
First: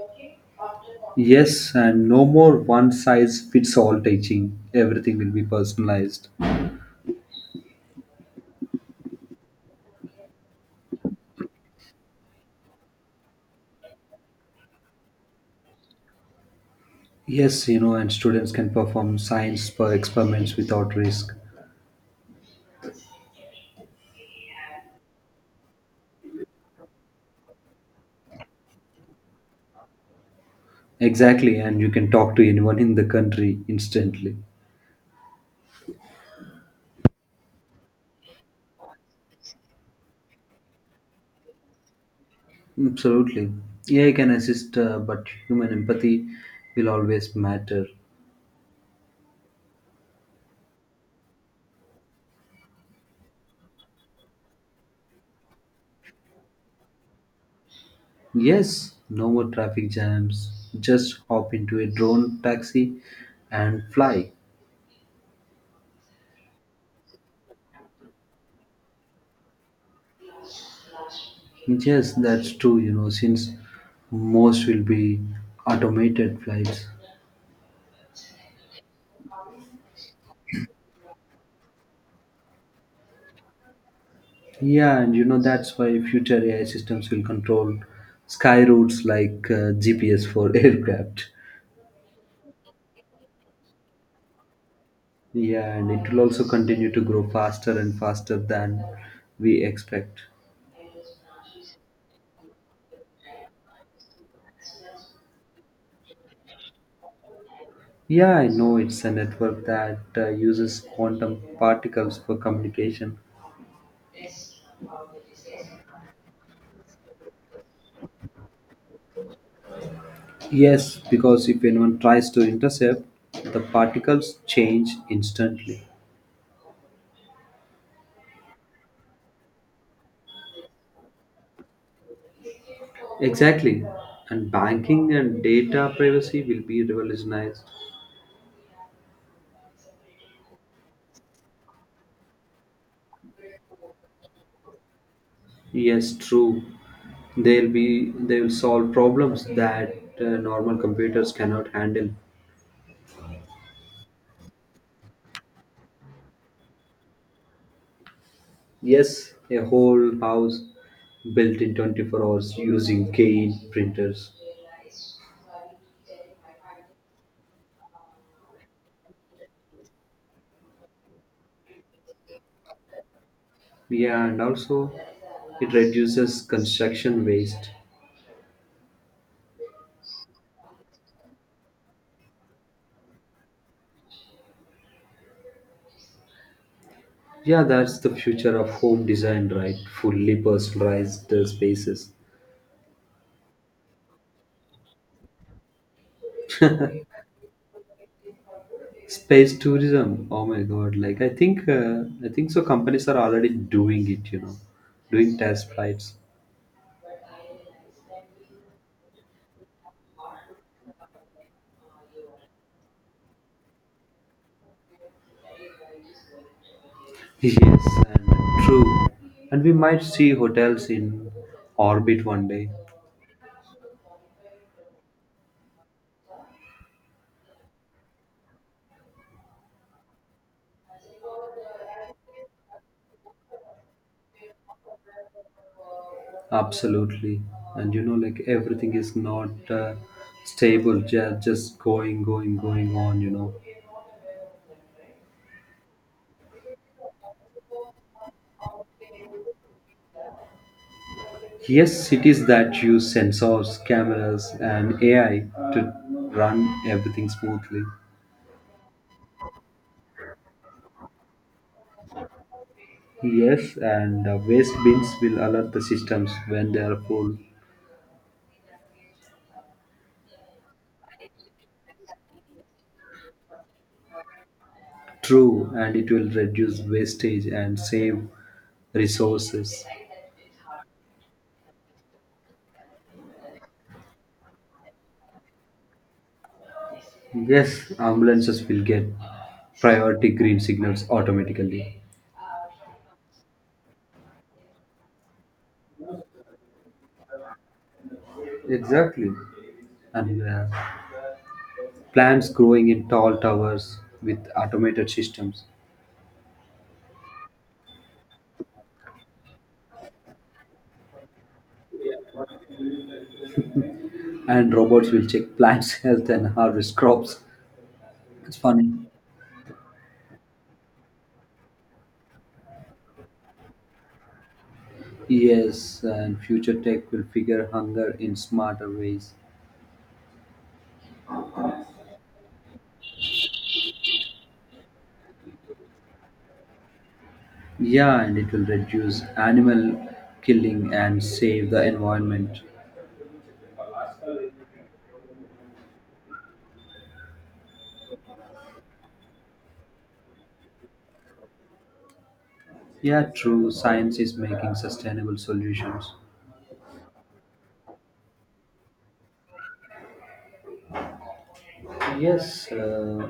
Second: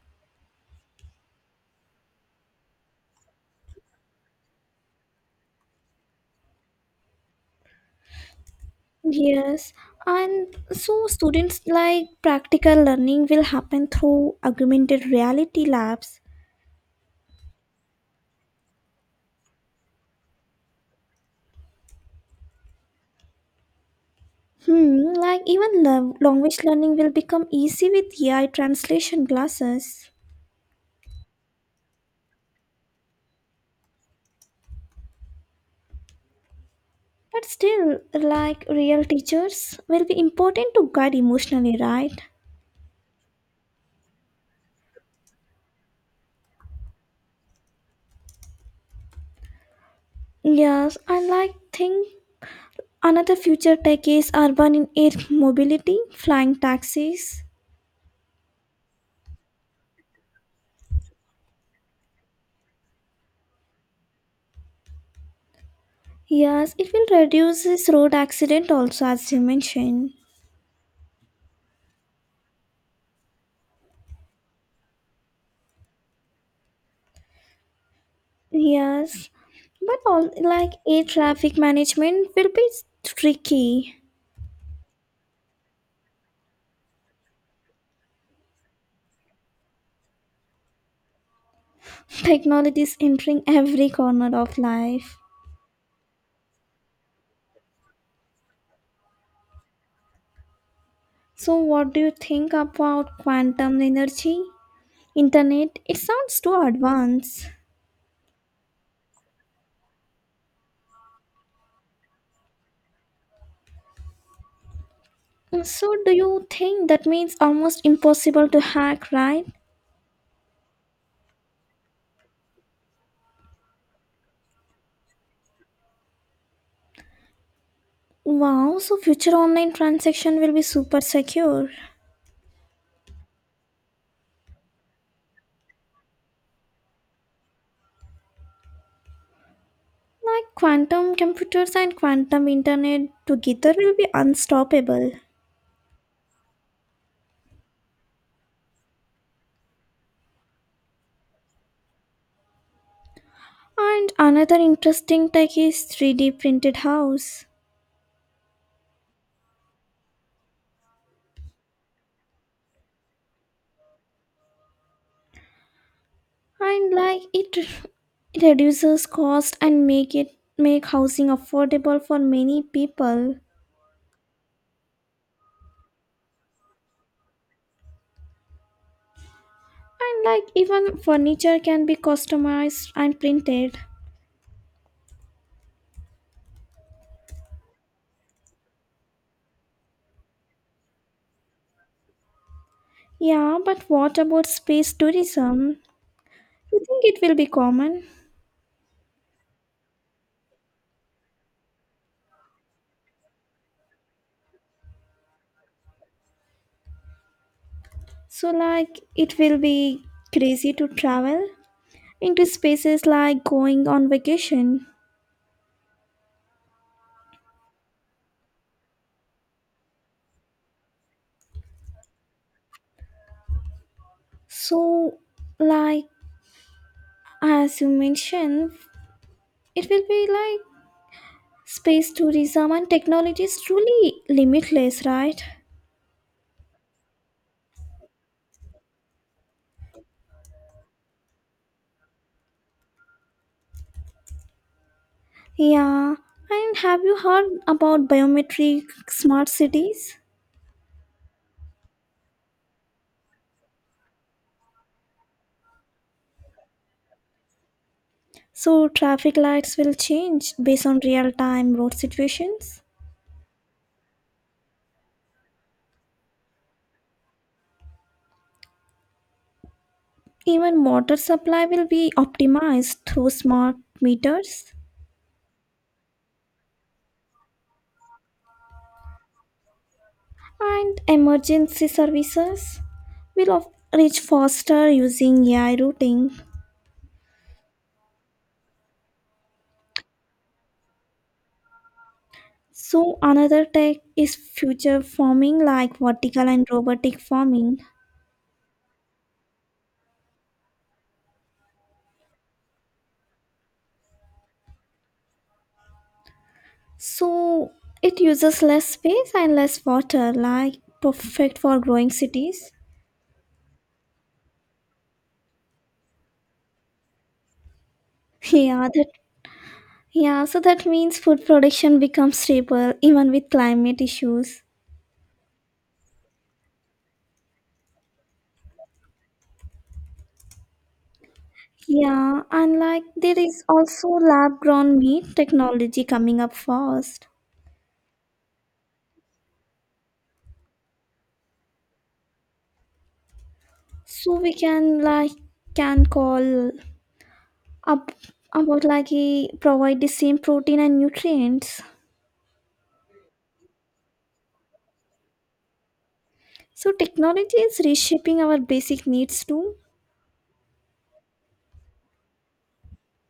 Speaker 2: Yes, and no more one size fits all teaching. Everything will be personalized.
Speaker 1: Yes, and so students like practical learning will happen through augmented reality labs.
Speaker 2: Yes, you know, and students can perform science per experiments without risk.
Speaker 1: Hmm, like even language learning will become easy with AI translation classes.
Speaker 2: Exactly, and you can talk to anyone in the country instantly.
Speaker 1: But still, like real teachers will be important to guide emotionally, right?
Speaker 2: Absolutely. AI can assist, but human empathy will always matter.
Speaker 1: Yes, I like think another future tech is urban in air mobility, flying taxis.
Speaker 2: Yes, no more traffic jams. Just hop into a drone taxi and fly.
Speaker 1: Yes, it will reduce this road accident also as you mentioned.
Speaker 2: Yes, that's true, you know, since most will be automated flights.
Speaker 1: Yes, but all like air traffic management will be tricky.
Speaker 2: Yeah, and you know, that's why future AI systems will control sky routes like GPS for aircraft.
Speaker 1: Technology is entering every corner of life.
Speaker 2: Yeah, and it will also continue to grow faster and faster than we expect.
Speaker 1: So what do you think about quantum energy? Internet it sounds too advanced,
Speaker 2: Yeah, I know it's a network that uses quantum particles for communication.
Speaker 1: so do you think that means almost impossible to hack, right?
Speaker 2: Yes, because if anyone tries to intercept, the particles change instantly.
Speaker 1: Wow, so future online transaction will be super secure,
Speaker 2: Exactly. And banking and data privacy will be revolutionized.
Speaker 1: like quantum computers and quantum internet together will be unstoppable.
Speaker 2: Yes, true. They will solve problems that normal computers cannot handle.
Speaker 1: And another interesting tech is 3D printed house,
Speaker 2: Yes, a whole house built in 24 hours using gate printers.
Speaker 1: and like it reduces cost and make housing affordable for many people.
Speaker 2: Yeah, and also it reduces construction waste.
Speaker 1: And like even furniture can be customized and printed.
Speaker 2: Yeah, that's the future of home design, right? Fully personalized spaces.
Speaker 1: Yeah, but what about space tourism? You think it will be common?
Speaker 2: Space tourism. Oh my god! Like I think so. Companies are already doing it. You know, doing test flights.
Speaker 1: So like it will be crazy to travel into spaces like going on vacation.
Speaker 2: Yes, and true. And we might see hotels in orbit one day.
Speaker 1: So like as you mentioned, it will be like space tourism and technology is truly limitless, right?
Speaker 2: Absolutely. And you know, like everything is not stable. Just going, going, going on. You know.
Speaker 1: Yeah. And have you heard about biometric smart cities?
Speaker 2: Yes, cities that use sensors, cameras, and AI to run everything smoothly.
Speaker 1: So traffic lights will change based on real-time road situations.
Speaker 2: Yes, and waste bins will alert the systems when they are full.
Speaker 1: Even water supply will be optimized through smart meters,
Speaker 2: True, and it will reduce wastage and save resources.
Speaker 1: and emergency services will reach faster using AI routing.
Speaker 2: Yes, ambulances will get priority green signals automatically.
Speaker 1: So another tech is future farming like vertical and robotic farming.
Speaker 2: Exactly. And plants growing in tall towers with automated systems.
Speaker 1: So it uses less space and less water, like perfect for growing cities.
Speaker 2: And robots will check plants' health and harvest crops. It's
Speaker 1: Yeah,
Speaker 2: funny.
Speaker 1: the yeah, so that means food production becomes stable even with climate issues.
Speaker 2: Yes, and future tech will figure hunger in smarter ways.
Speaker 1: Yeah, and like there is also lab grown meat technology coming up fast.
Speaker 2: Yeah, and it will reduce animal killing and save the environment.
Speaker 1: So we can like can call up about like provide the same protein and nutrients.
Speaker 2: Yeah, true. Science is making sustainable solutions.
Speaker 1: So technology is reshaping our basic needs too.
Speaker 2: Yes,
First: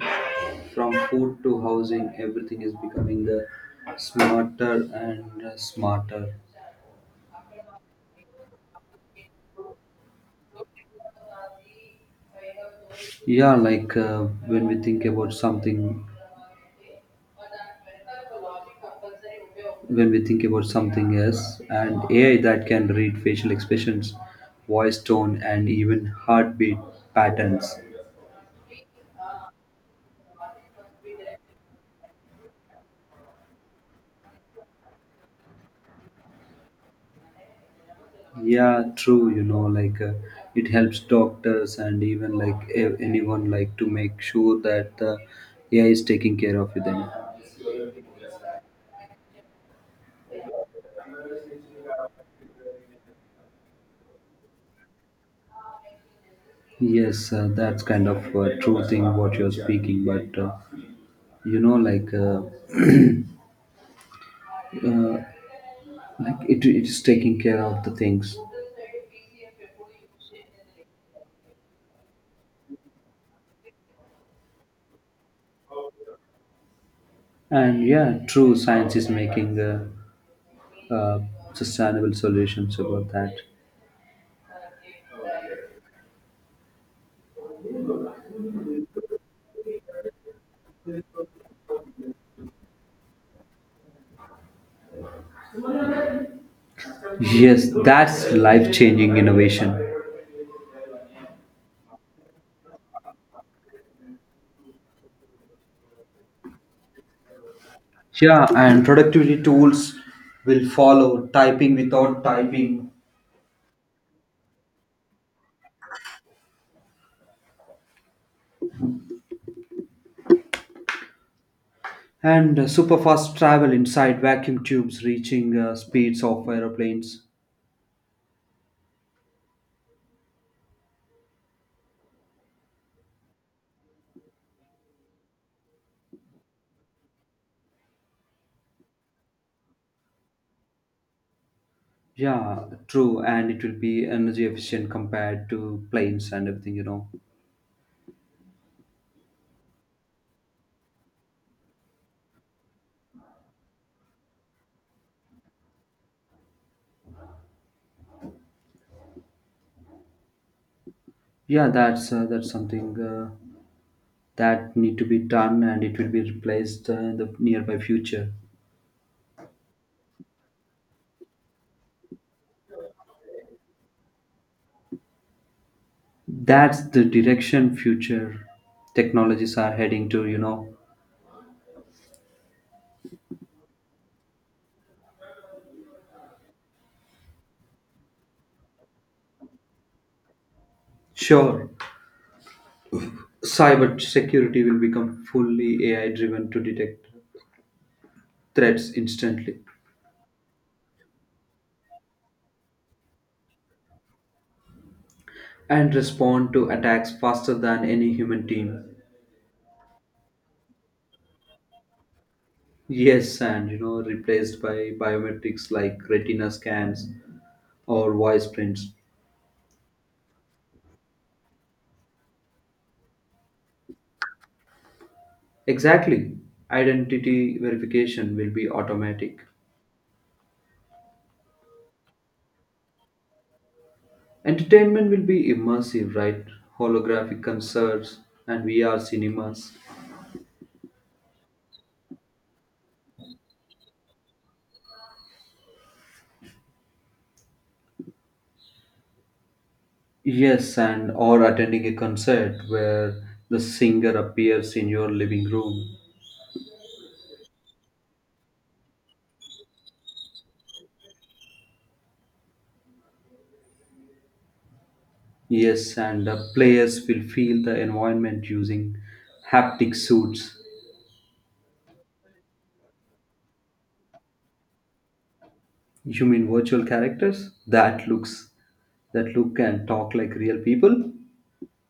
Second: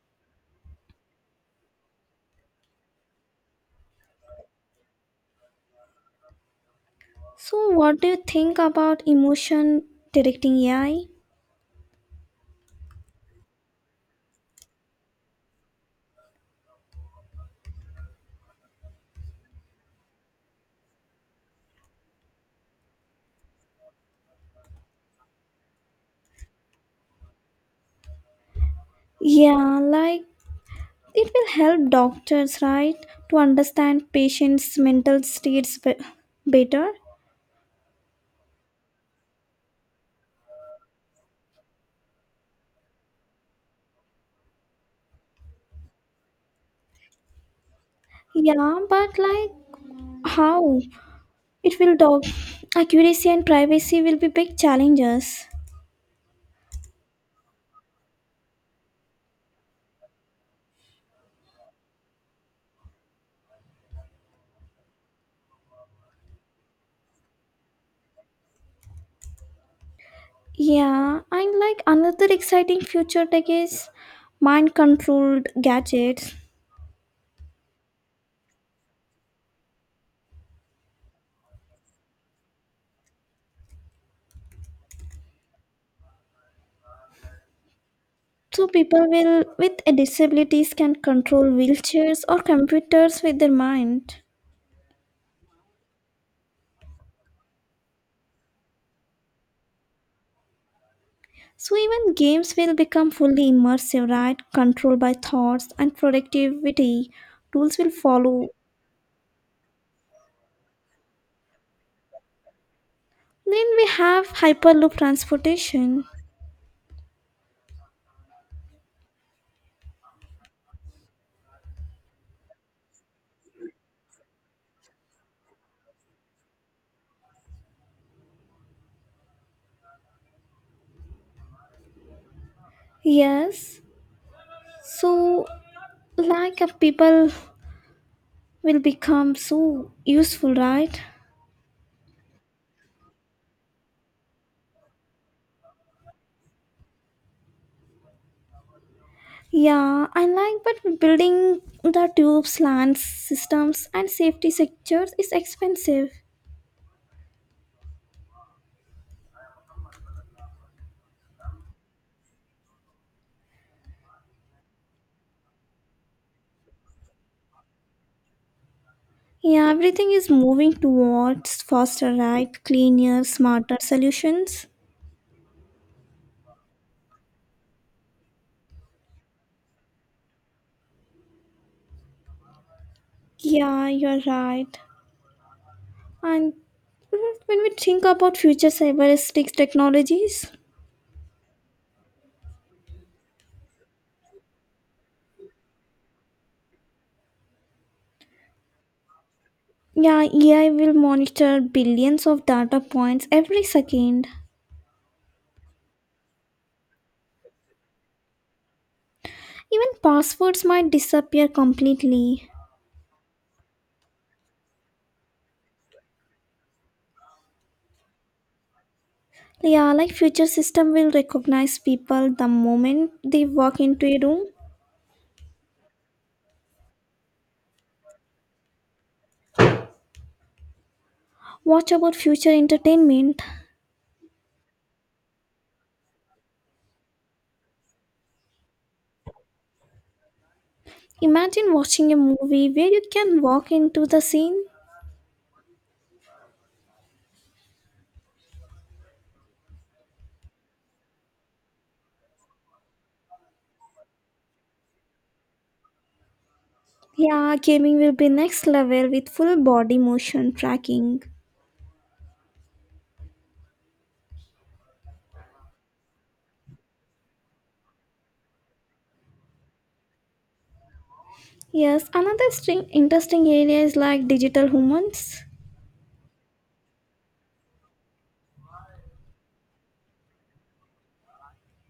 Speaker 2: from food to housing, everything is becoming the smarter and smarter.
Speaker 1: So what do you think about emotion directing AI?
Speaker 2: Yeah, like when we think about something when we think about something else and AI that can read facial expressions, voice tone, and even heartbeat patterns.
Speaker 1: Yeah, like it will help doctors right to understand patients mental states better.
Speaker 2: Yeah, true. You know, like it helps doctors and even like anyone like to make sure that the AI is taking care of them.
Speaker 1: Yeah, but like how it will dog accuracy and privacy will be big challenges.
Speaker 2: Yes, that's kind of a true thing what you're speaking, but you know, like uh, like it is taking care of the things.
Speaker 1: Yeah, and like another exciting future tech is mind controlled gadgets.
Speaker 2: And yeah, true science is making uh, sustainable solutions about that.
Speaker 1: So people will with disabilities can control wheelchairs or computers with their mind.
Speaker 2: Yes, that's life changing innovation.
Speaker 1: So even games will become fully immersive, right? Controlled by thoughts and productivity. Tools will
Speaker 2: Yeah,
Speaker 1: follow.
Speaker 2: and productivity tools will follow typing without typing,
Speaker 1: Then we have hyperloop transportation.
Speaker 2: and super fast travel inside vacuum tubes reaching speeds of aeroplanes.
Speaker 1: Yes. So like people will become so useful, right?
Speaker 2: Yeah, true, and it will be energy efficient compared to planes and everything, you know.
Speaker 1: Yeah, I like but building the tubes, lands, systems and safety sectors is expensive.
Speaker 2: Yeah, that's something that need to be done, and it will be replaced in the nearby future.
Speaker 1: Yeah, everything is moving towards faster, right? Cleaner, smarter solutions.
Speaker 2: That's the direction future technologies are heading to, you know.
Speaker 1: Yeah, you're right. And when we think about future cyberistic technologies,
Speaker 2: Sure, cybersecurity will become fully AI driven to detect threats instantly
Speaker 1: yeah, AI will monitor billions of data points every second.
Speaker 2: and respond to attacks faster than any human team.
Speaker 1: Even passwords might disappear completely.
Speaker 2: Yes, and you know, replaced by biometrics like retina scans or voice prints.
Speaker 1: Yeah, like future system will recognize people the moment they walk into a room.
Speaker 2: Exactly. Identity verification will be automatic.
Speaker 1: Watch about future entertainment.
Speaker 2: Entertainment will be immersive, right? Holographic concerts and VR cinemas.
Speaker 1: Imagine watching a movie where you can walk into the scene.
Speaker 2: Yes, and or attending a concert where the singer appears in your living room.
Speaker 1: Yeah, gaming will be next level with full body motion tracking.
Speaker 2: Yes, and the players will feel the environment using haptic suits.
Speaker 1: Yes, another string, interesting area is like digital humans.
Speaker 2: You mean virtual characters that looks that look and talk like real people?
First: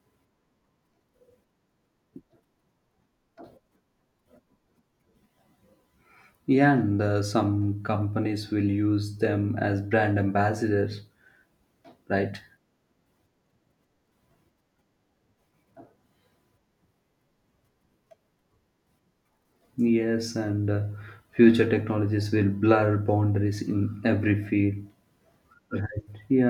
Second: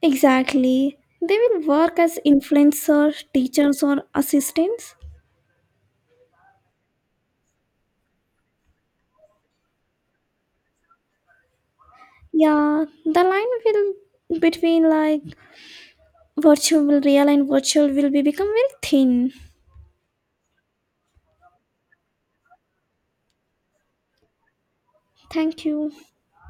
Speaker 1: Exactly. They will work as influencers, teachers, or assistants.
Speaker 2: Yeah, and some companies will use them as brand ambassadors, right?
Speaker 1: Yeah, the line will between like virtual real and virtual will be become very thin.
Speaker 2: Yes, and future technologies will blur boundaries in every field.
Speaker 1: Thank you.
Speaker 2: Right. Yeah,